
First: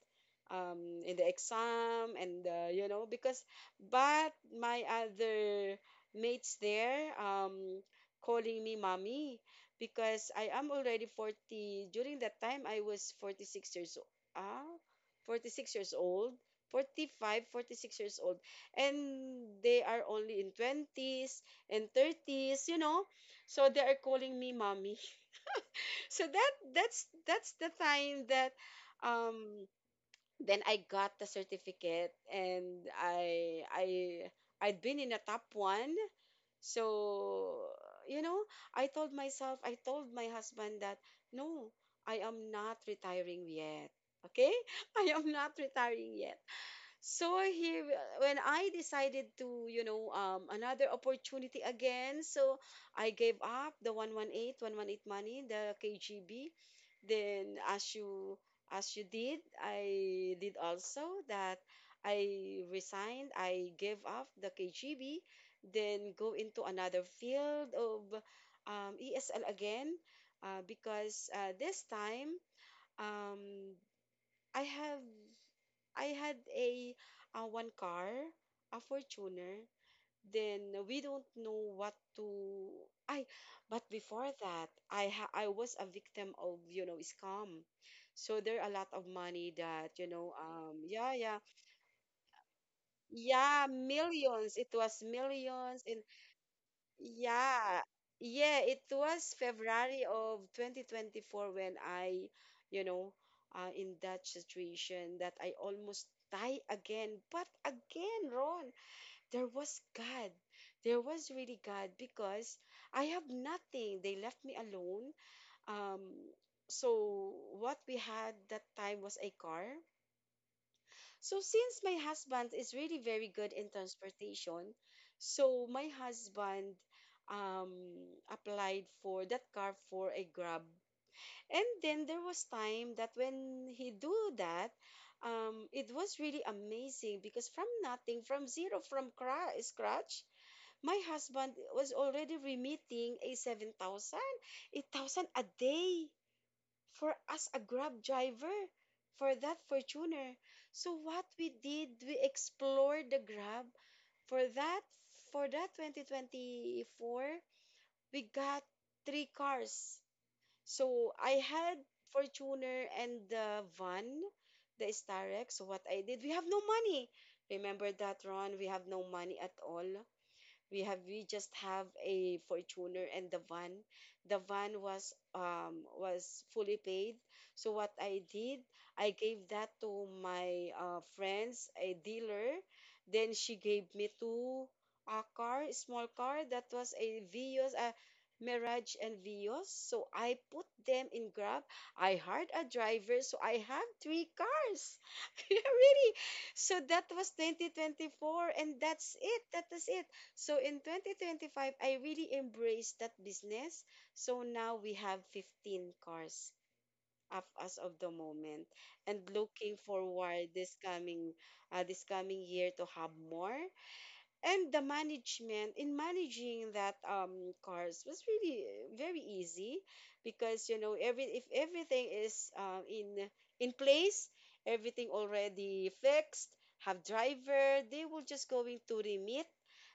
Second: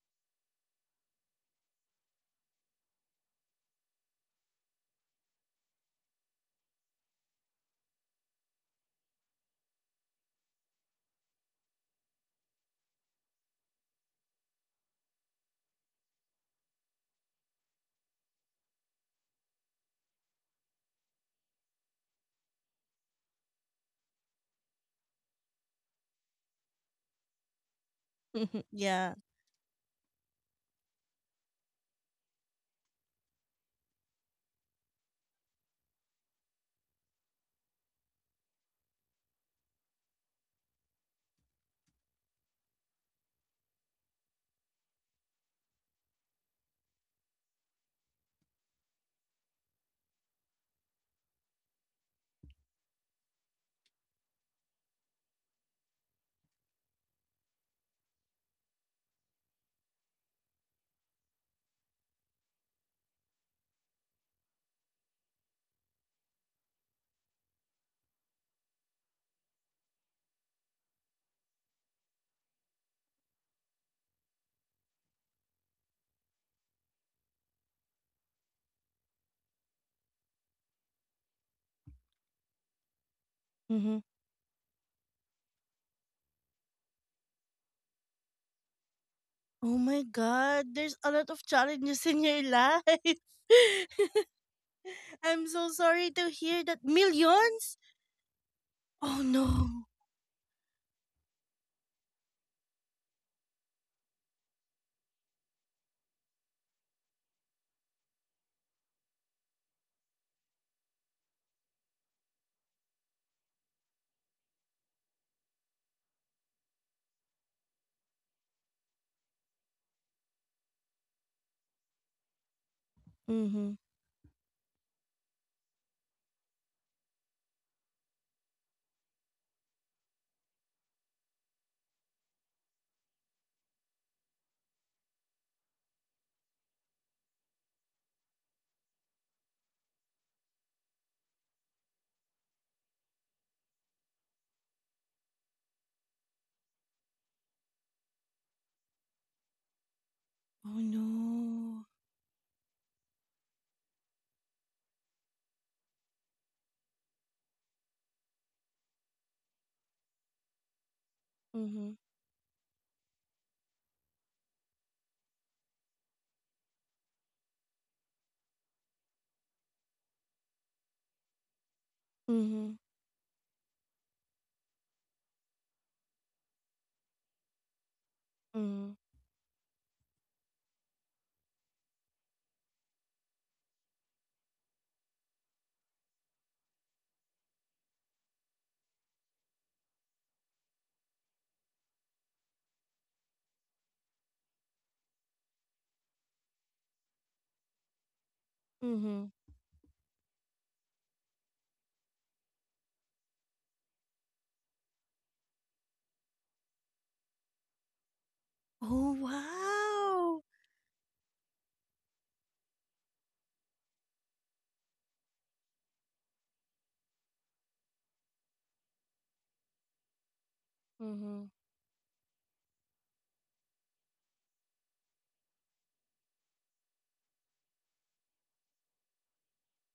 Speaker 2: in the exam, and, because, but my other mates there, calling me mommy, because I am already 40. During that time I was 46 years old. Ah, 46 years old, 45, 46 years old. And they are only in 20s and 30s, so they are calling me mommy. <laughs> So that's the time that,
Speaker 1: <laughs> Yeah.
Speaker 2: um then I got the certificate, and I'd been in the top one. So, you know, I told myself, I told my husband that no, I am not retiring yet. Okay? <laughs> I am not retiring yet. So he when I decided to, another opportunity again, so I gave up the 118118 money, the KGB. Then as you did, I did also that. I resigned, I gave up the KGB, then go into another field of, ESL again, because, this time, um I have I had a, one car, a Fortuner. Then we don't know what to. I, but
Speaker 1: Mm-hmm.
Speaker 2: before that, I was a victim of, scam. So there are a lot of money
Speaker 1: Oh
Speaker 2: that,
Speaker 1: my God, there's a
Speaker 2: yeah,
Speaker 1: lot
Speaker 2: yeah,
Speaker 1: of challenges in your life.
Speaker 2: yeah,
Speaker 1: <laughs>
Speaker 2: millions. It was
Speaker 1: I'm so
Speaker 2: millions. And
Speaker 1: sorry to hear that. Millions?
Speaker 2: yeah, yeah, it
Speaker 1: Oh
Speaker 2: was
Speaker 1: no.
Speaker 2: February of 2024 when I, you know, in that situation that I almost die again. But again, Ron, there was God. There was really God because I have nothing. They left me alone. Um, so what we had that time was a car. So since my husband is really very good
Speaker 1: Mm-hmm.
Speaker 2: in transportation, so my husband, um, applied for that car for a Grab. And then there was time that when he do that, it was really amazing because from nothing, from zero, from scratch, my husband was already remitting a 7,000, 8,000 a day for us, a grab driver for that fortuner.
Speaker 1: Oh
Speaker 2: So what we
Speaker 1: no.
Speaker 2: did, we explored the grab for that, 2024, we got three cars. So I had
Speaker 1: Mhm.
Speaker 2: fortuner and the van, the starex. So what I did, we have no money. Remember that, Ron, we have no money at all. We have we just have a
Speaker 1: Mhm.
Speaker 2: Fortuner and the van. The van was, was fully paid. So what I did,
Speaker 1: Mhm.
Speaker 2: I gave that to my, friends, a dealer. Then she gave me two, a car, a small car, that was a Vios, a Mirage and Vios. So I put them in Grab. I hired a driver, so I have three cars. <laughs> Really. So that was 2024, and that's
Speaker 1: Mhm.
Speaker 2: it. That is it. So in 2025, I really embraced that business. So now we have 15 cars of us of the moment,
Speaker 1: Oh
Speaker 2: and looking
Speaker 1: wow.
Speaker 2: forward this coming year to have more. And the management in managing that cars was really very easy because you know, every if
Speaker 1: Mhm.
Speaker 2: everything is in place, everything already fixed, have driver, they will just going to remit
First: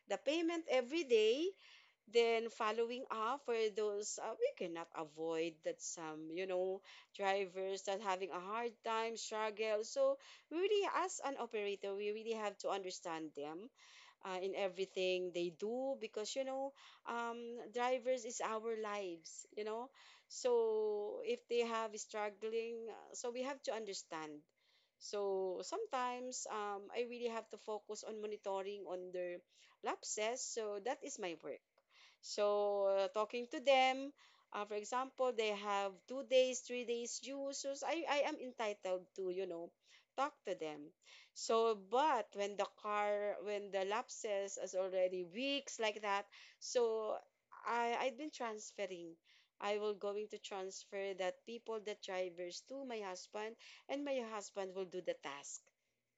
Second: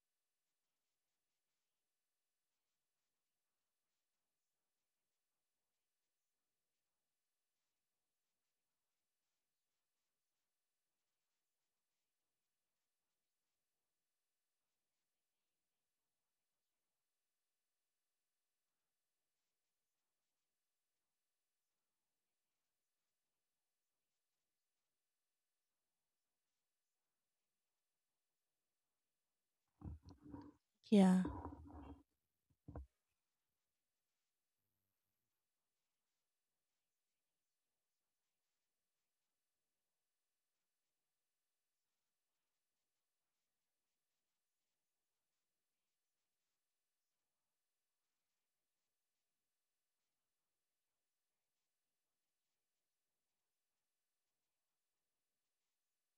Speaker 2: the payment every day. Then following up for those, we cannot avoid that some, you know, drivers that having a hard time struggle. So we really, as an operator, we really have to understand them in everything they do, because you know, um, drivers is our lives. So if they have struggling, so we have to understand. So sometimes, I really have to focus on monitoring on their lapses. So that is
Speaker 1: Yeah.
Speaker 2: my work. So, talking to them, for example, they have 2 days, 3 days dues. So, I am entitled to, you know, talk to them. So, but when the car, when the lapses is already weeks like that, so I've been transferring. I will going to transfer that people, the drivers, to my husband, and my husband will do the task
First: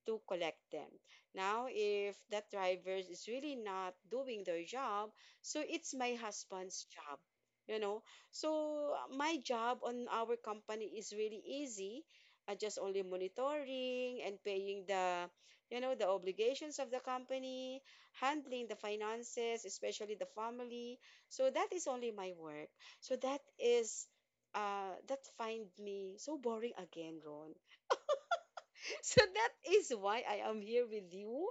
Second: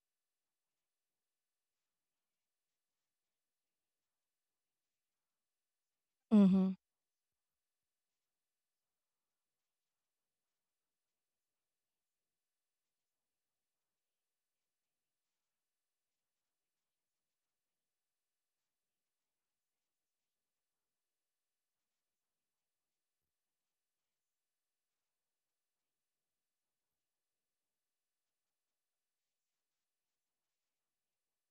Speaker 2: to collect them. Now, if that driver is really not doing their job, so it's my
Speaker 1: Mhm.
Speaker 2: husband's job. You know, so my job on our company is really easy. I just only monitoring and paying the, you know, the obligations of the company, handling the finances, especially the family. So that is only my work. So that is, that find me so boring again, Ron. So that is why I am here with you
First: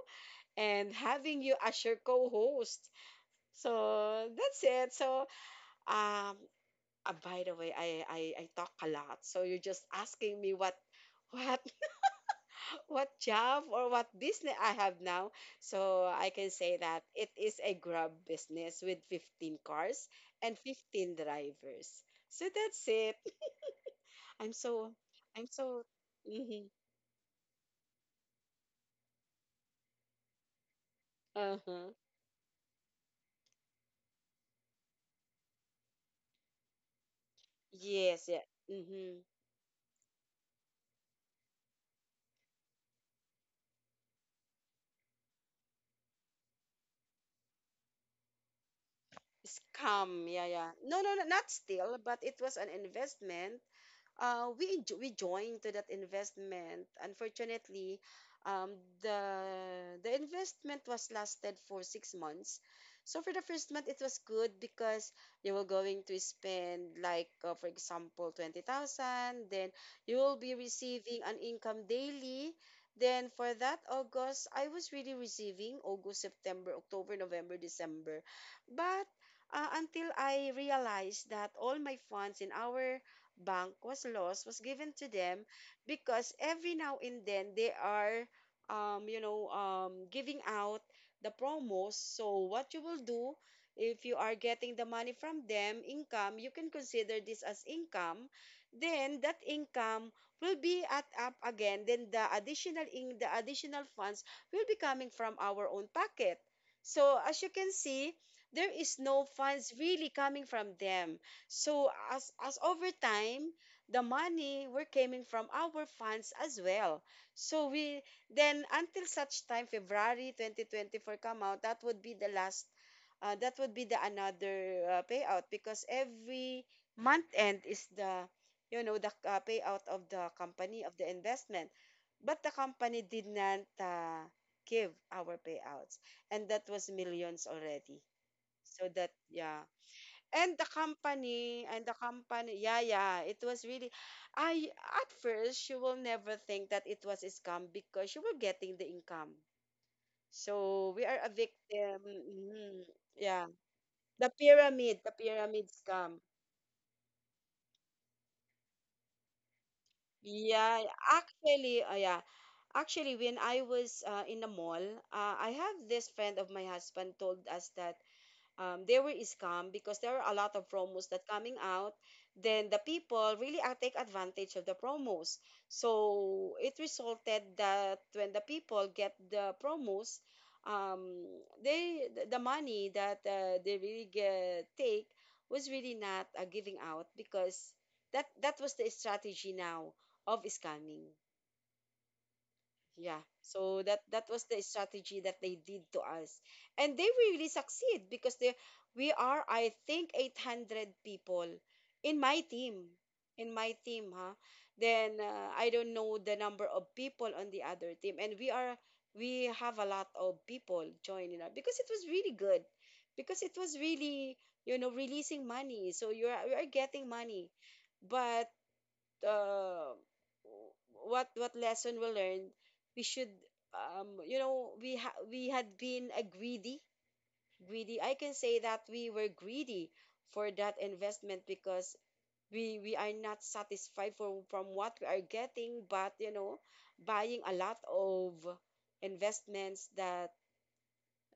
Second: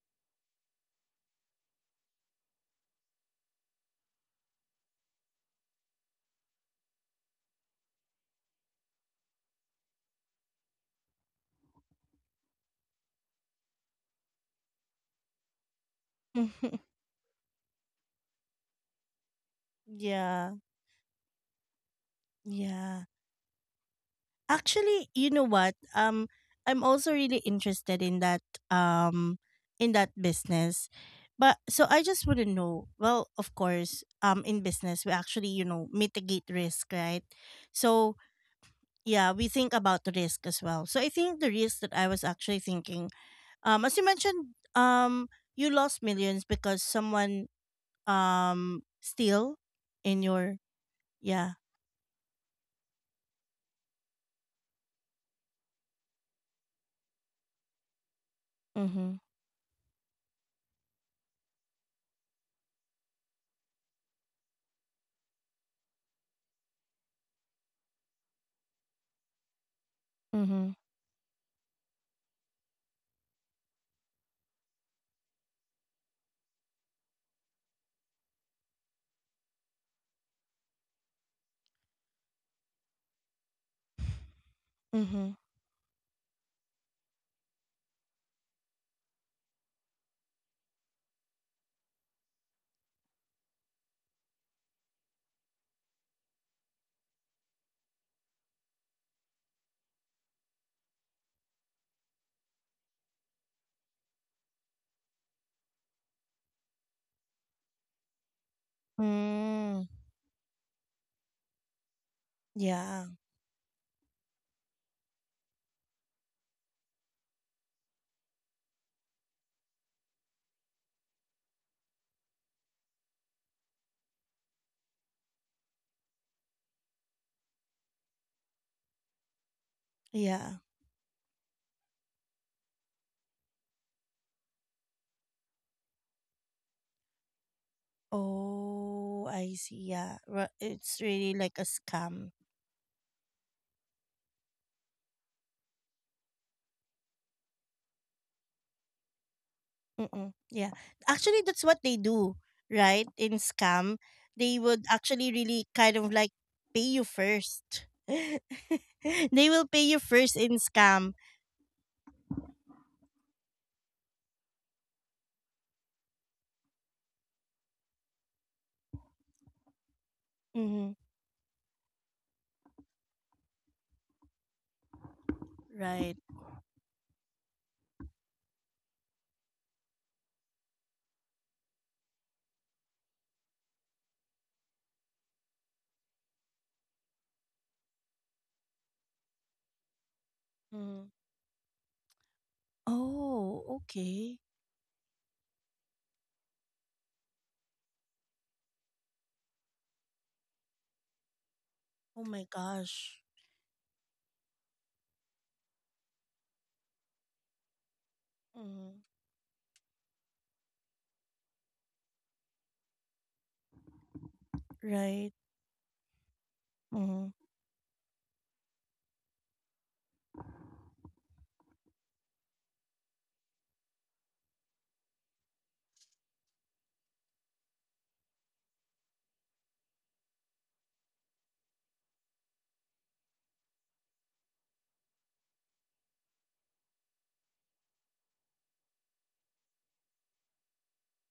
Speaker 2: and having you as your co-host. So that's it. Um by the way, I talk a lot. So you're just asking me what <laughs> what job or what business I have now. So I can say
Speaker 1: <laughs>
Speaker 2: that it is a Grab business with 15 cars
Speaker 1: Yeah.
Speaker 2: and 15 drivers. So that's
Speaker 1: Yeah.
Speaker 2: it. I'm so
Speaker 1: Actually, you know
Speaker 2: I'm
Speaker 1: what?
Speaker 2: so Mhm.
Speaker 1: I'm also really interested um in that business. But so
Speaker 2: Uh-huh.
Speaker 1: I just want to know. Well, of course, in business we actually, you know, mitigate risk, right? So,
Speaker 2: Yes, yeah. Mm-hmm.
Speaker 1: yeah, we think about the risk as well. So I think the risk that I was actually thinking. As you mentioned, you lost millions because someone steal in
Speaker 2: Scam, yeah,
Speaker 1: your.
Speaker 2: yeah. No, no, no, not
Speaker 1: Yeah.
Speaker 2: steal, but it was an investment. We joined to that investment. Unfortunately, um,
Speaker 1: Mhm.
Speaker 2: the the investment was lasted for 6 months. So for the first month, it was good because you were going to spend like, for example, 20,000. Then you will be
Speaker 1: Mhm.
Speaker 2: receiving an income daily. Then for that August, I was really receiving August, September, October, November, December, but until I realized that all my funds in our bank was lost, was given to
Speaker 1: Mhm.
Speaker 2: them, because every now and then they are, you know, giving out the promos. So what you will do, if you are getting the money from them, income, you can consider this as income. Then that income will be at up again, then the additional, in the additional funds will be coming from our own pocket. So as you can see, there is no funds
Speaker 1: Mm.
Speaker 2: really coming from them. So as over
Speaker 1: Yeah.
Speaker 2: time, the money were coming from our funds as well. So we, then until such time February 2024 come out, that would be the last. That would be the another payout, because every month end is the, you know, the, payout of the
Speaker 1: Yeah.
Speaker 2: company, of the investment. But the company did not, give our payouts, and that was millions already. So that,
Speaker 1: Oh, I
Speaker 2: yeah.
Speaker 1: see. Yeah. It's really like a scam.
Speaker 2: Yeah, yeah, it was really, I, at first, you will never think that it was a scam because you were getting the income.
Speaker 1: Mm-mm. Yeah.
Speaker 2: So we are a
Speaker 1: Actually, that's what
Speaker 2: victim.
Speaker 1: they do,
Speaker 2: Mhm.
Speaker 1: right? In
Speaker 2: Yeah.
Speaker 1: scam, they would
Speaker 2: The
Speaker 1: actually
Speaker 2: pyramid
Speaker 1: really kind of
Speaker 2: scam.
Speaker 1: like pay you first. <laughs> They will pay you first in
Speaker 2: Yeah,
Speaker 1: scam.
Speaker 2: yeah. Actually, when I was in the mall, I have this friend of my husband told us that, they were scammed because there are a lot of
Speaker 1: Mm-hmm.
Speaker 2: promos that coming out, then the people really take advantage of the promos.
Speaker 1: Right.
Speaker 2: So it resulted that when the people get the promos, um, they the money that they really get, take, was really not giving out, because that was the strategy now of scamming.
Speaker 1: Mm-hmm.
Speaker 2: Yeah.
Speaker 1: Oh,
Speaker 2: So that
Speaker 1: okay.
Speaker 2: was the strategy that they did to us. And they will really succeed because they we are, I think, 800 people in
Speaker 1: Oh
Speaker 2: my
Speaker 1: my
Speaker 2: team.
Speaker 1: gosh.
Speaker 2: In my team, huh? Then, I don't know the number of people on the other team, and
Speaker 1: Mm-hmm.
Speaker 2: we have a lot of people joining us because it was really good. Because it was really, you know,
Speaker 1: Right.
Speaker 2: releasing money. So you are getting
Speaker 1: Hmm.
Speaker 2: money. But uh, what lesson we learned, we should, you know, we had been a greedy. I can say that we were greedy for that investment, because we are not satisfied for from what we are getting, but you know, buying a lot of investments that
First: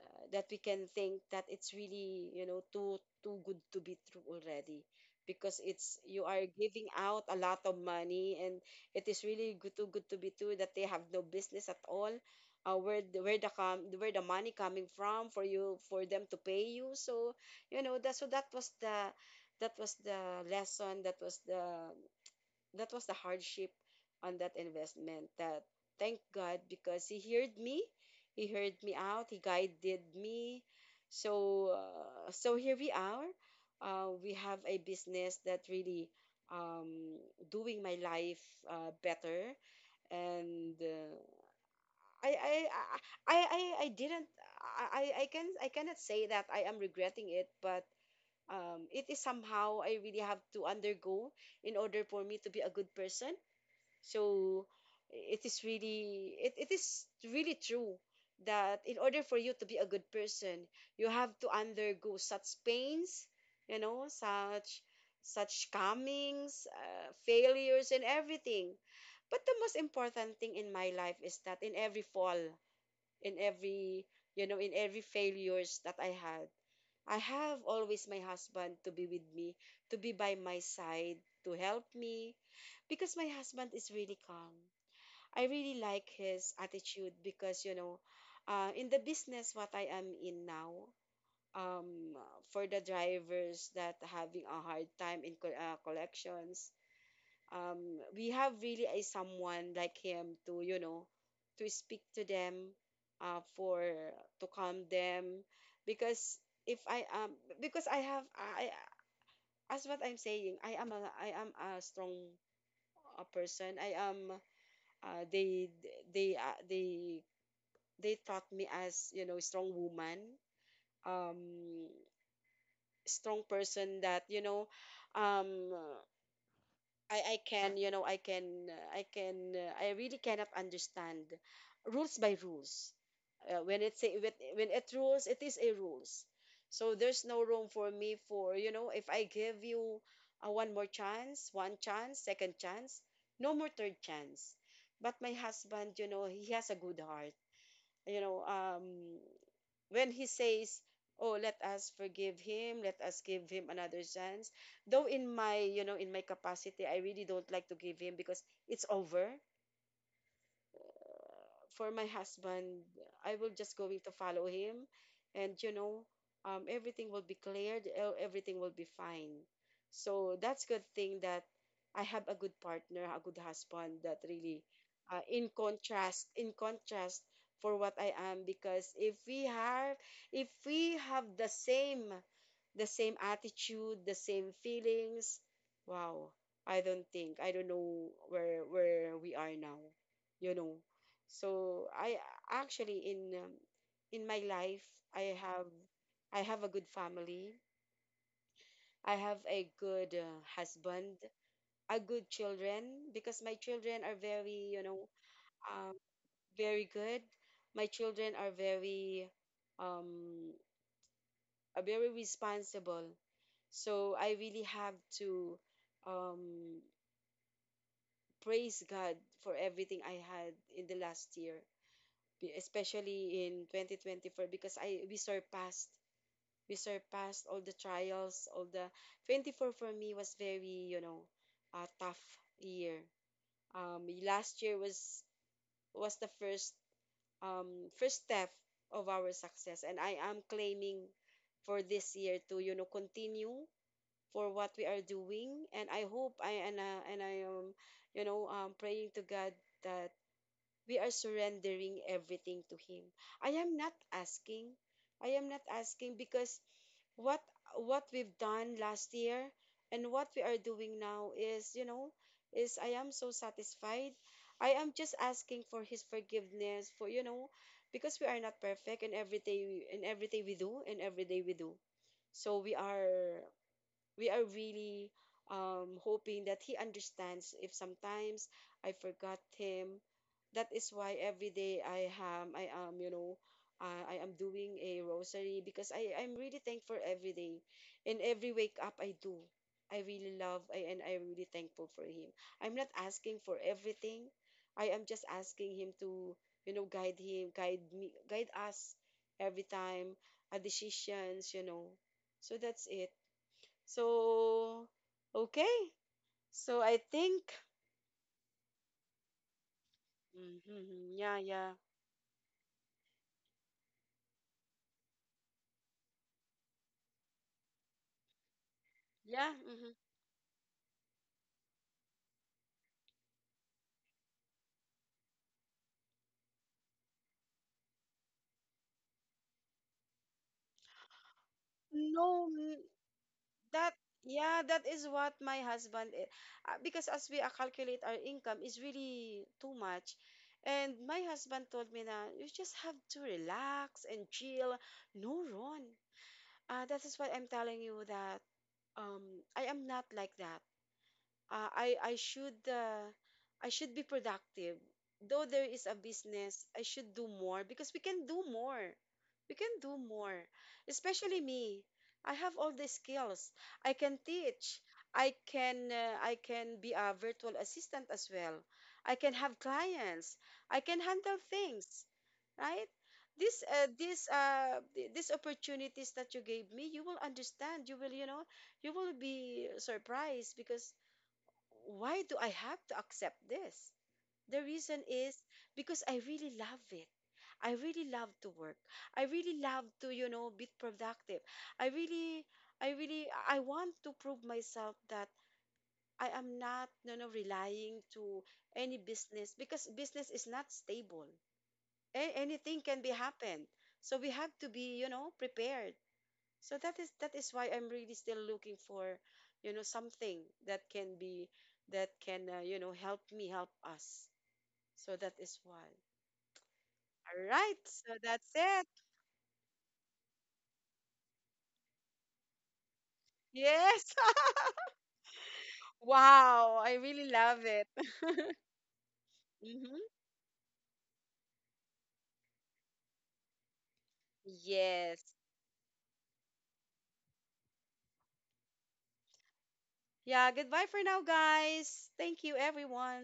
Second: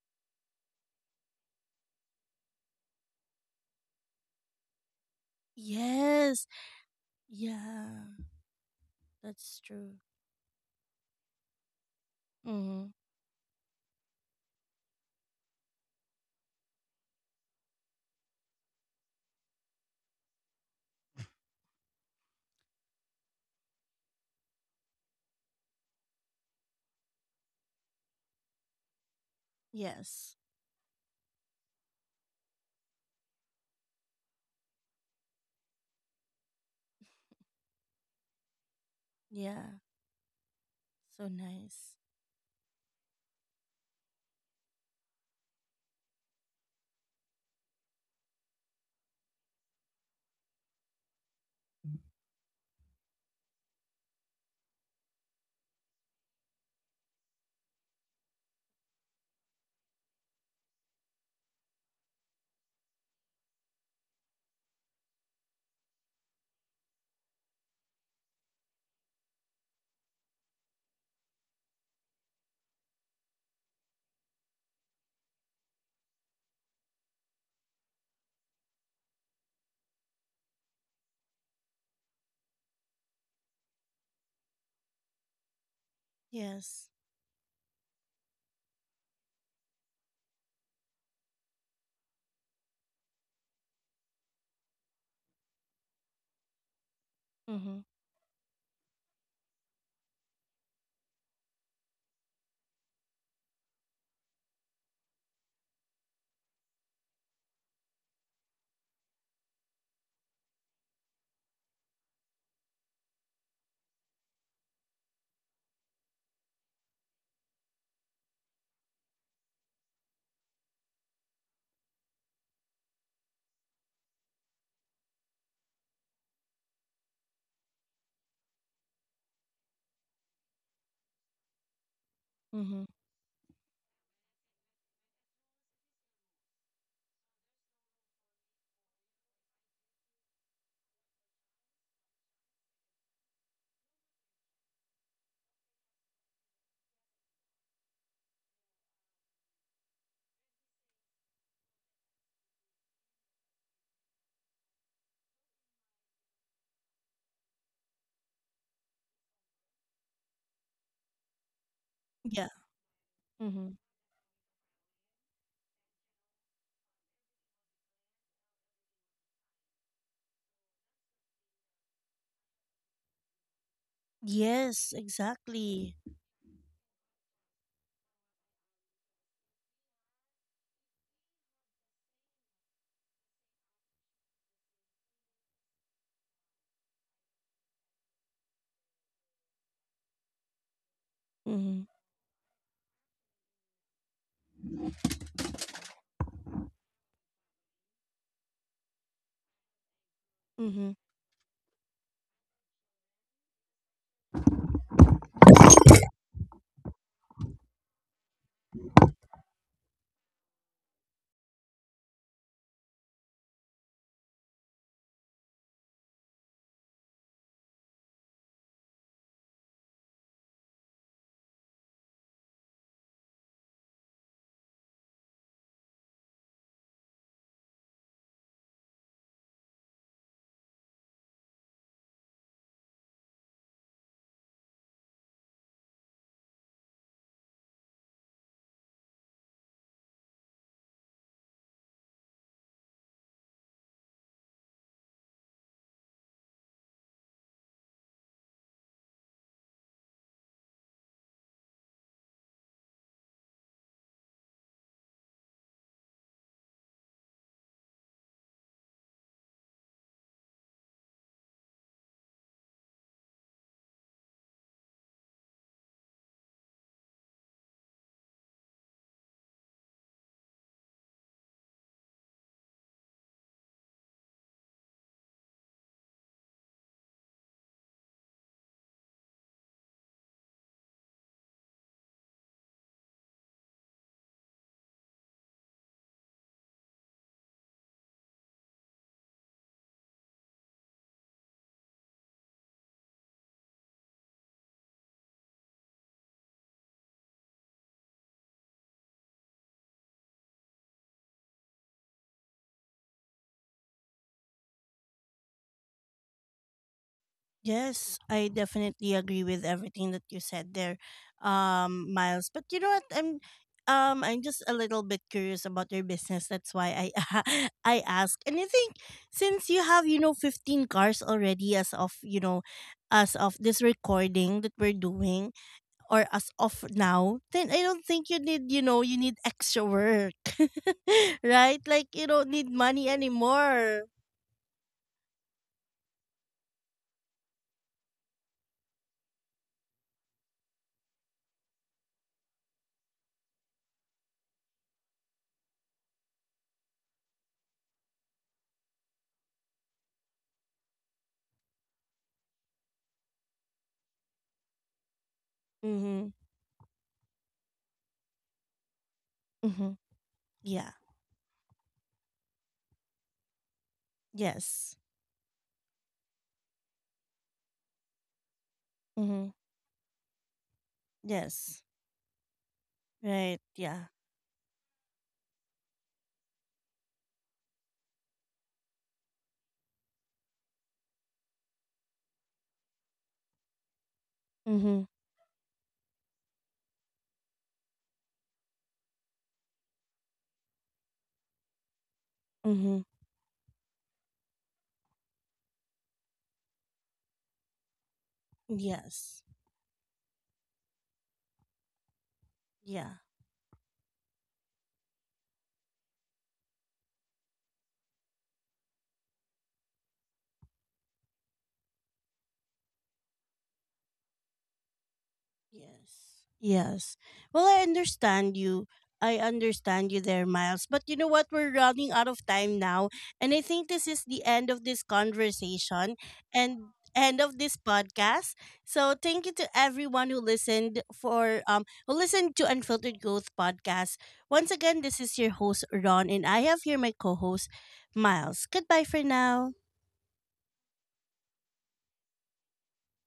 Speaker 2: uh, that we can think that it's really, you know, too good to be true already, because it's you are
Speaker 1: Yes.
Speaker 2: giving out a lot of
Speaker 1: Yeah,
Speaker 2: money, and it is really
Speaker 1: that's
Speaker 2: good, too
Speaker 1: true.
Speaker 2: good to be true, that they have no business at all. uh,
Speaker 1: Mm-hmm.
Speaker 2: where the, where the com- where the money coming from for you, for them to pay you. So you know that. So that was the lesson, that was the hardship on that investment. That thank God because he heard me out, he guided
Speaker 1: Yes.
Speaker 2: me. So so here we are, we have a business that really, um, doing my life better,
Speaker 1: Yeah.
Speaker 2: and
Speaker 1: So nice.
Speaker 2: I, I I didn't. I cannot say that I am regretting it, but it is somehow I really have to undergo in order for me to be a good person. So it is really, it is really true that in order for you to be a good person you have to undergo such pains, you know, such comings, failures and everything. But the most important thing in my life is that in every fall, in every, you know, in every failures that I had, I have always my husband to be with me, to be by my side, to help me, because my husband is really calm. I really like his
Speaker 1: Yes.
Speaker 2: attitude because, you know, in the business what I am in now, um, for the drivers that having a hard time in collections,
Speaker 1: Mm-hmm.
Speaker 2: we have really a someone like him to, you know, to speak to them, for to calm them. Because if I am, because I have I, as what I'm saying, I am a strong, a person I am, uh they they they taught me as you know strong woman, um strong person that you know, um I can, you know, I really cannot understand rules by
Speaker 1: Mm-hmm.
Speaker 2: rules. When it's say when it rules, it is a rules. So there's no room for me, for you know, if I give you a one more chance, one chance, second chance, no more third chance. But my husband, you know, he has a good heart. You know, when he says, "Oh, let us forgive him, let us give him another chance." Though in my, you know, in my capacity, I really don't like to give him because it's over. For my
Speaker 1: Yeah.
Speaker 2: husband, I will
Speaker 1: Hmm.
Speaker 2: just going to follow him, and you know, everything will be cleared. Everything will be fine. So that's good thing that I have a good partner, a good husband. That really,
Speaker 1: Yes,
Speaker 2: in
Speaker 1: exactly.
Speaker 2: contrast, in contrast for what I am, because if we have the same attitude, the same feelings. Wow, I don't think, I don't know where we are now, you know.
Speaker 1: Hmm.
Speaker 2: So I, actually in, in my life, I have I have a good family. I have a good,
Speaker 1: Mm-hmm.
Speaker 2: husband, a good children because my children are very, you know, um, very good. My children are very, um very responsible. So I really have to, um, praise God for everything I had in the last year, especially in 2024 because I we surpassed, all the trials, all the 24 for me was very, you know, a tough year. Last year was the first, first step of our success, and I am claiming for this year to, you know, continue for what we are doing, and I hope I and I am, you know, praying to God that we are surrendering everything to him. I am not asking, I am not asking, because what what we've done last year and what we are doing now is, you know, is I am so satisfied. I am just asking for his forgiveness, for, you know, because we are not perfect in everything, we do, and every day we do. So we are really, hoping that he understands if sometimes I forgot him. That is why every day I am doing a rosary because I'm really thankful every day. In every wake up I do. I really love, and I am really thankful for him. I'm not asking for everything. I am just asking him to, you know, guide him, guide me, guide us every time, our decisions, you know. So that's it. So, okay. So I think.
Speaker 1: Yes, I definitely agree with everything that you said there,
Speaker 2: Hmm. Yeah, yeah,
Speaker 1: Miles. But you know what? I'm just a little bit curious about your business. That's why I, <laughs> I ask. And I think
Speaker 2: yeah.
Speaker 1: since you
Speaker 2: Hmm.
Speaker 1: have, you know, 15 cars already as of, you know, as of this recording that we're doing, or as of now, then I don't think you need, you know, you need extra work, <laughs> right? Like you don't
Speaker 2: No,
Speaker 1: need
Speaker 2: mm,
Speaker 1: money
Speaker 2: that,
Speaker 1: anymore.
Speaker 2: yeah, that is what my husband, because as we, calculate our income is really too much. And my husband told me na you just have to relax and chill. No, Ron. That is what I'm telling you, that, um, I am not like that. uh, I I should uh, I should be productive. Though there is a
Speaker 1: Mm-hmm.
Speaker 2: business, I should do more because we can do more. We can
Speaker 1: Mm-hmm.
Speaker 2: do more.
Speaker 1: Yeah.
Speaker 2: Especially me. I have all the skills. I can teach.
Speaker 1: Yes.
Speaker 2: I can be a virtual assistant as well. I can
Speaker 1: Mm-hmm.
Speaker 2: have clients. I can handle
Speaker 1: Yes.
Speaker 2: things, right?
Speaker 1: Right.
Speaker 2: This uh,
Speaker 1: Yeah.
Speaker 2: this uh th- these opportunities that you gave me, you will understand. You will, you know, you will be surprised because why do I have to accept this? The
Speaker 1: Mm-hmm.
Speaker 2: reason is because I really love it. I really love to work. I really love to, you know, be productive. I really,
Speaker 1: Mm-hmm.
Speaker 2: I want to prove myself that I am not, you know, relying to any
Speaker 1: Yes.
Speaker 2: business because business is not stable. Anything can
Speaker 1: Yeah.
Speaker 2: be happen. So we have to be, you know, prepared. So that is why I'm really still looking for, you know, something that can, you know, help me help us. So that is why.
Speaker 1: Yes. Yes.
Speaker 2: All
Speaker 1: Well, I
Speaker 2: right. So that's
Speaker 1: understand you.
Speaker 2: it.
Speaker 1: I understand you there, Miles. But you know what? We're running out of time now. And I think this
Speaker 2: Yes.
Speaker 1: is the end
Speaker 2: <laughs>
Speaker 1: of this conversation
Speaker 2: Wow,
Speaker 1: and
Speaker 2: I really
Speaker 1: end of
Speaker 2: love
Speaker 1: this
Speaker 2: it.
Speaker 1: podcast.
Speaker 2: <laughs>
Speaker 1: So thank you to
Speaker 2: Hmm.
Speaker 1: everyone who listened for who listened to Unfiltered Growth Podcast. Once again, this
Speaker 2: Yes.
Speaker 1: is your host Ron and I have here my co-host Miles. Goodbye for now.
Speaker 2: Yeah, goodbye for now, guys. Thank you, everyone.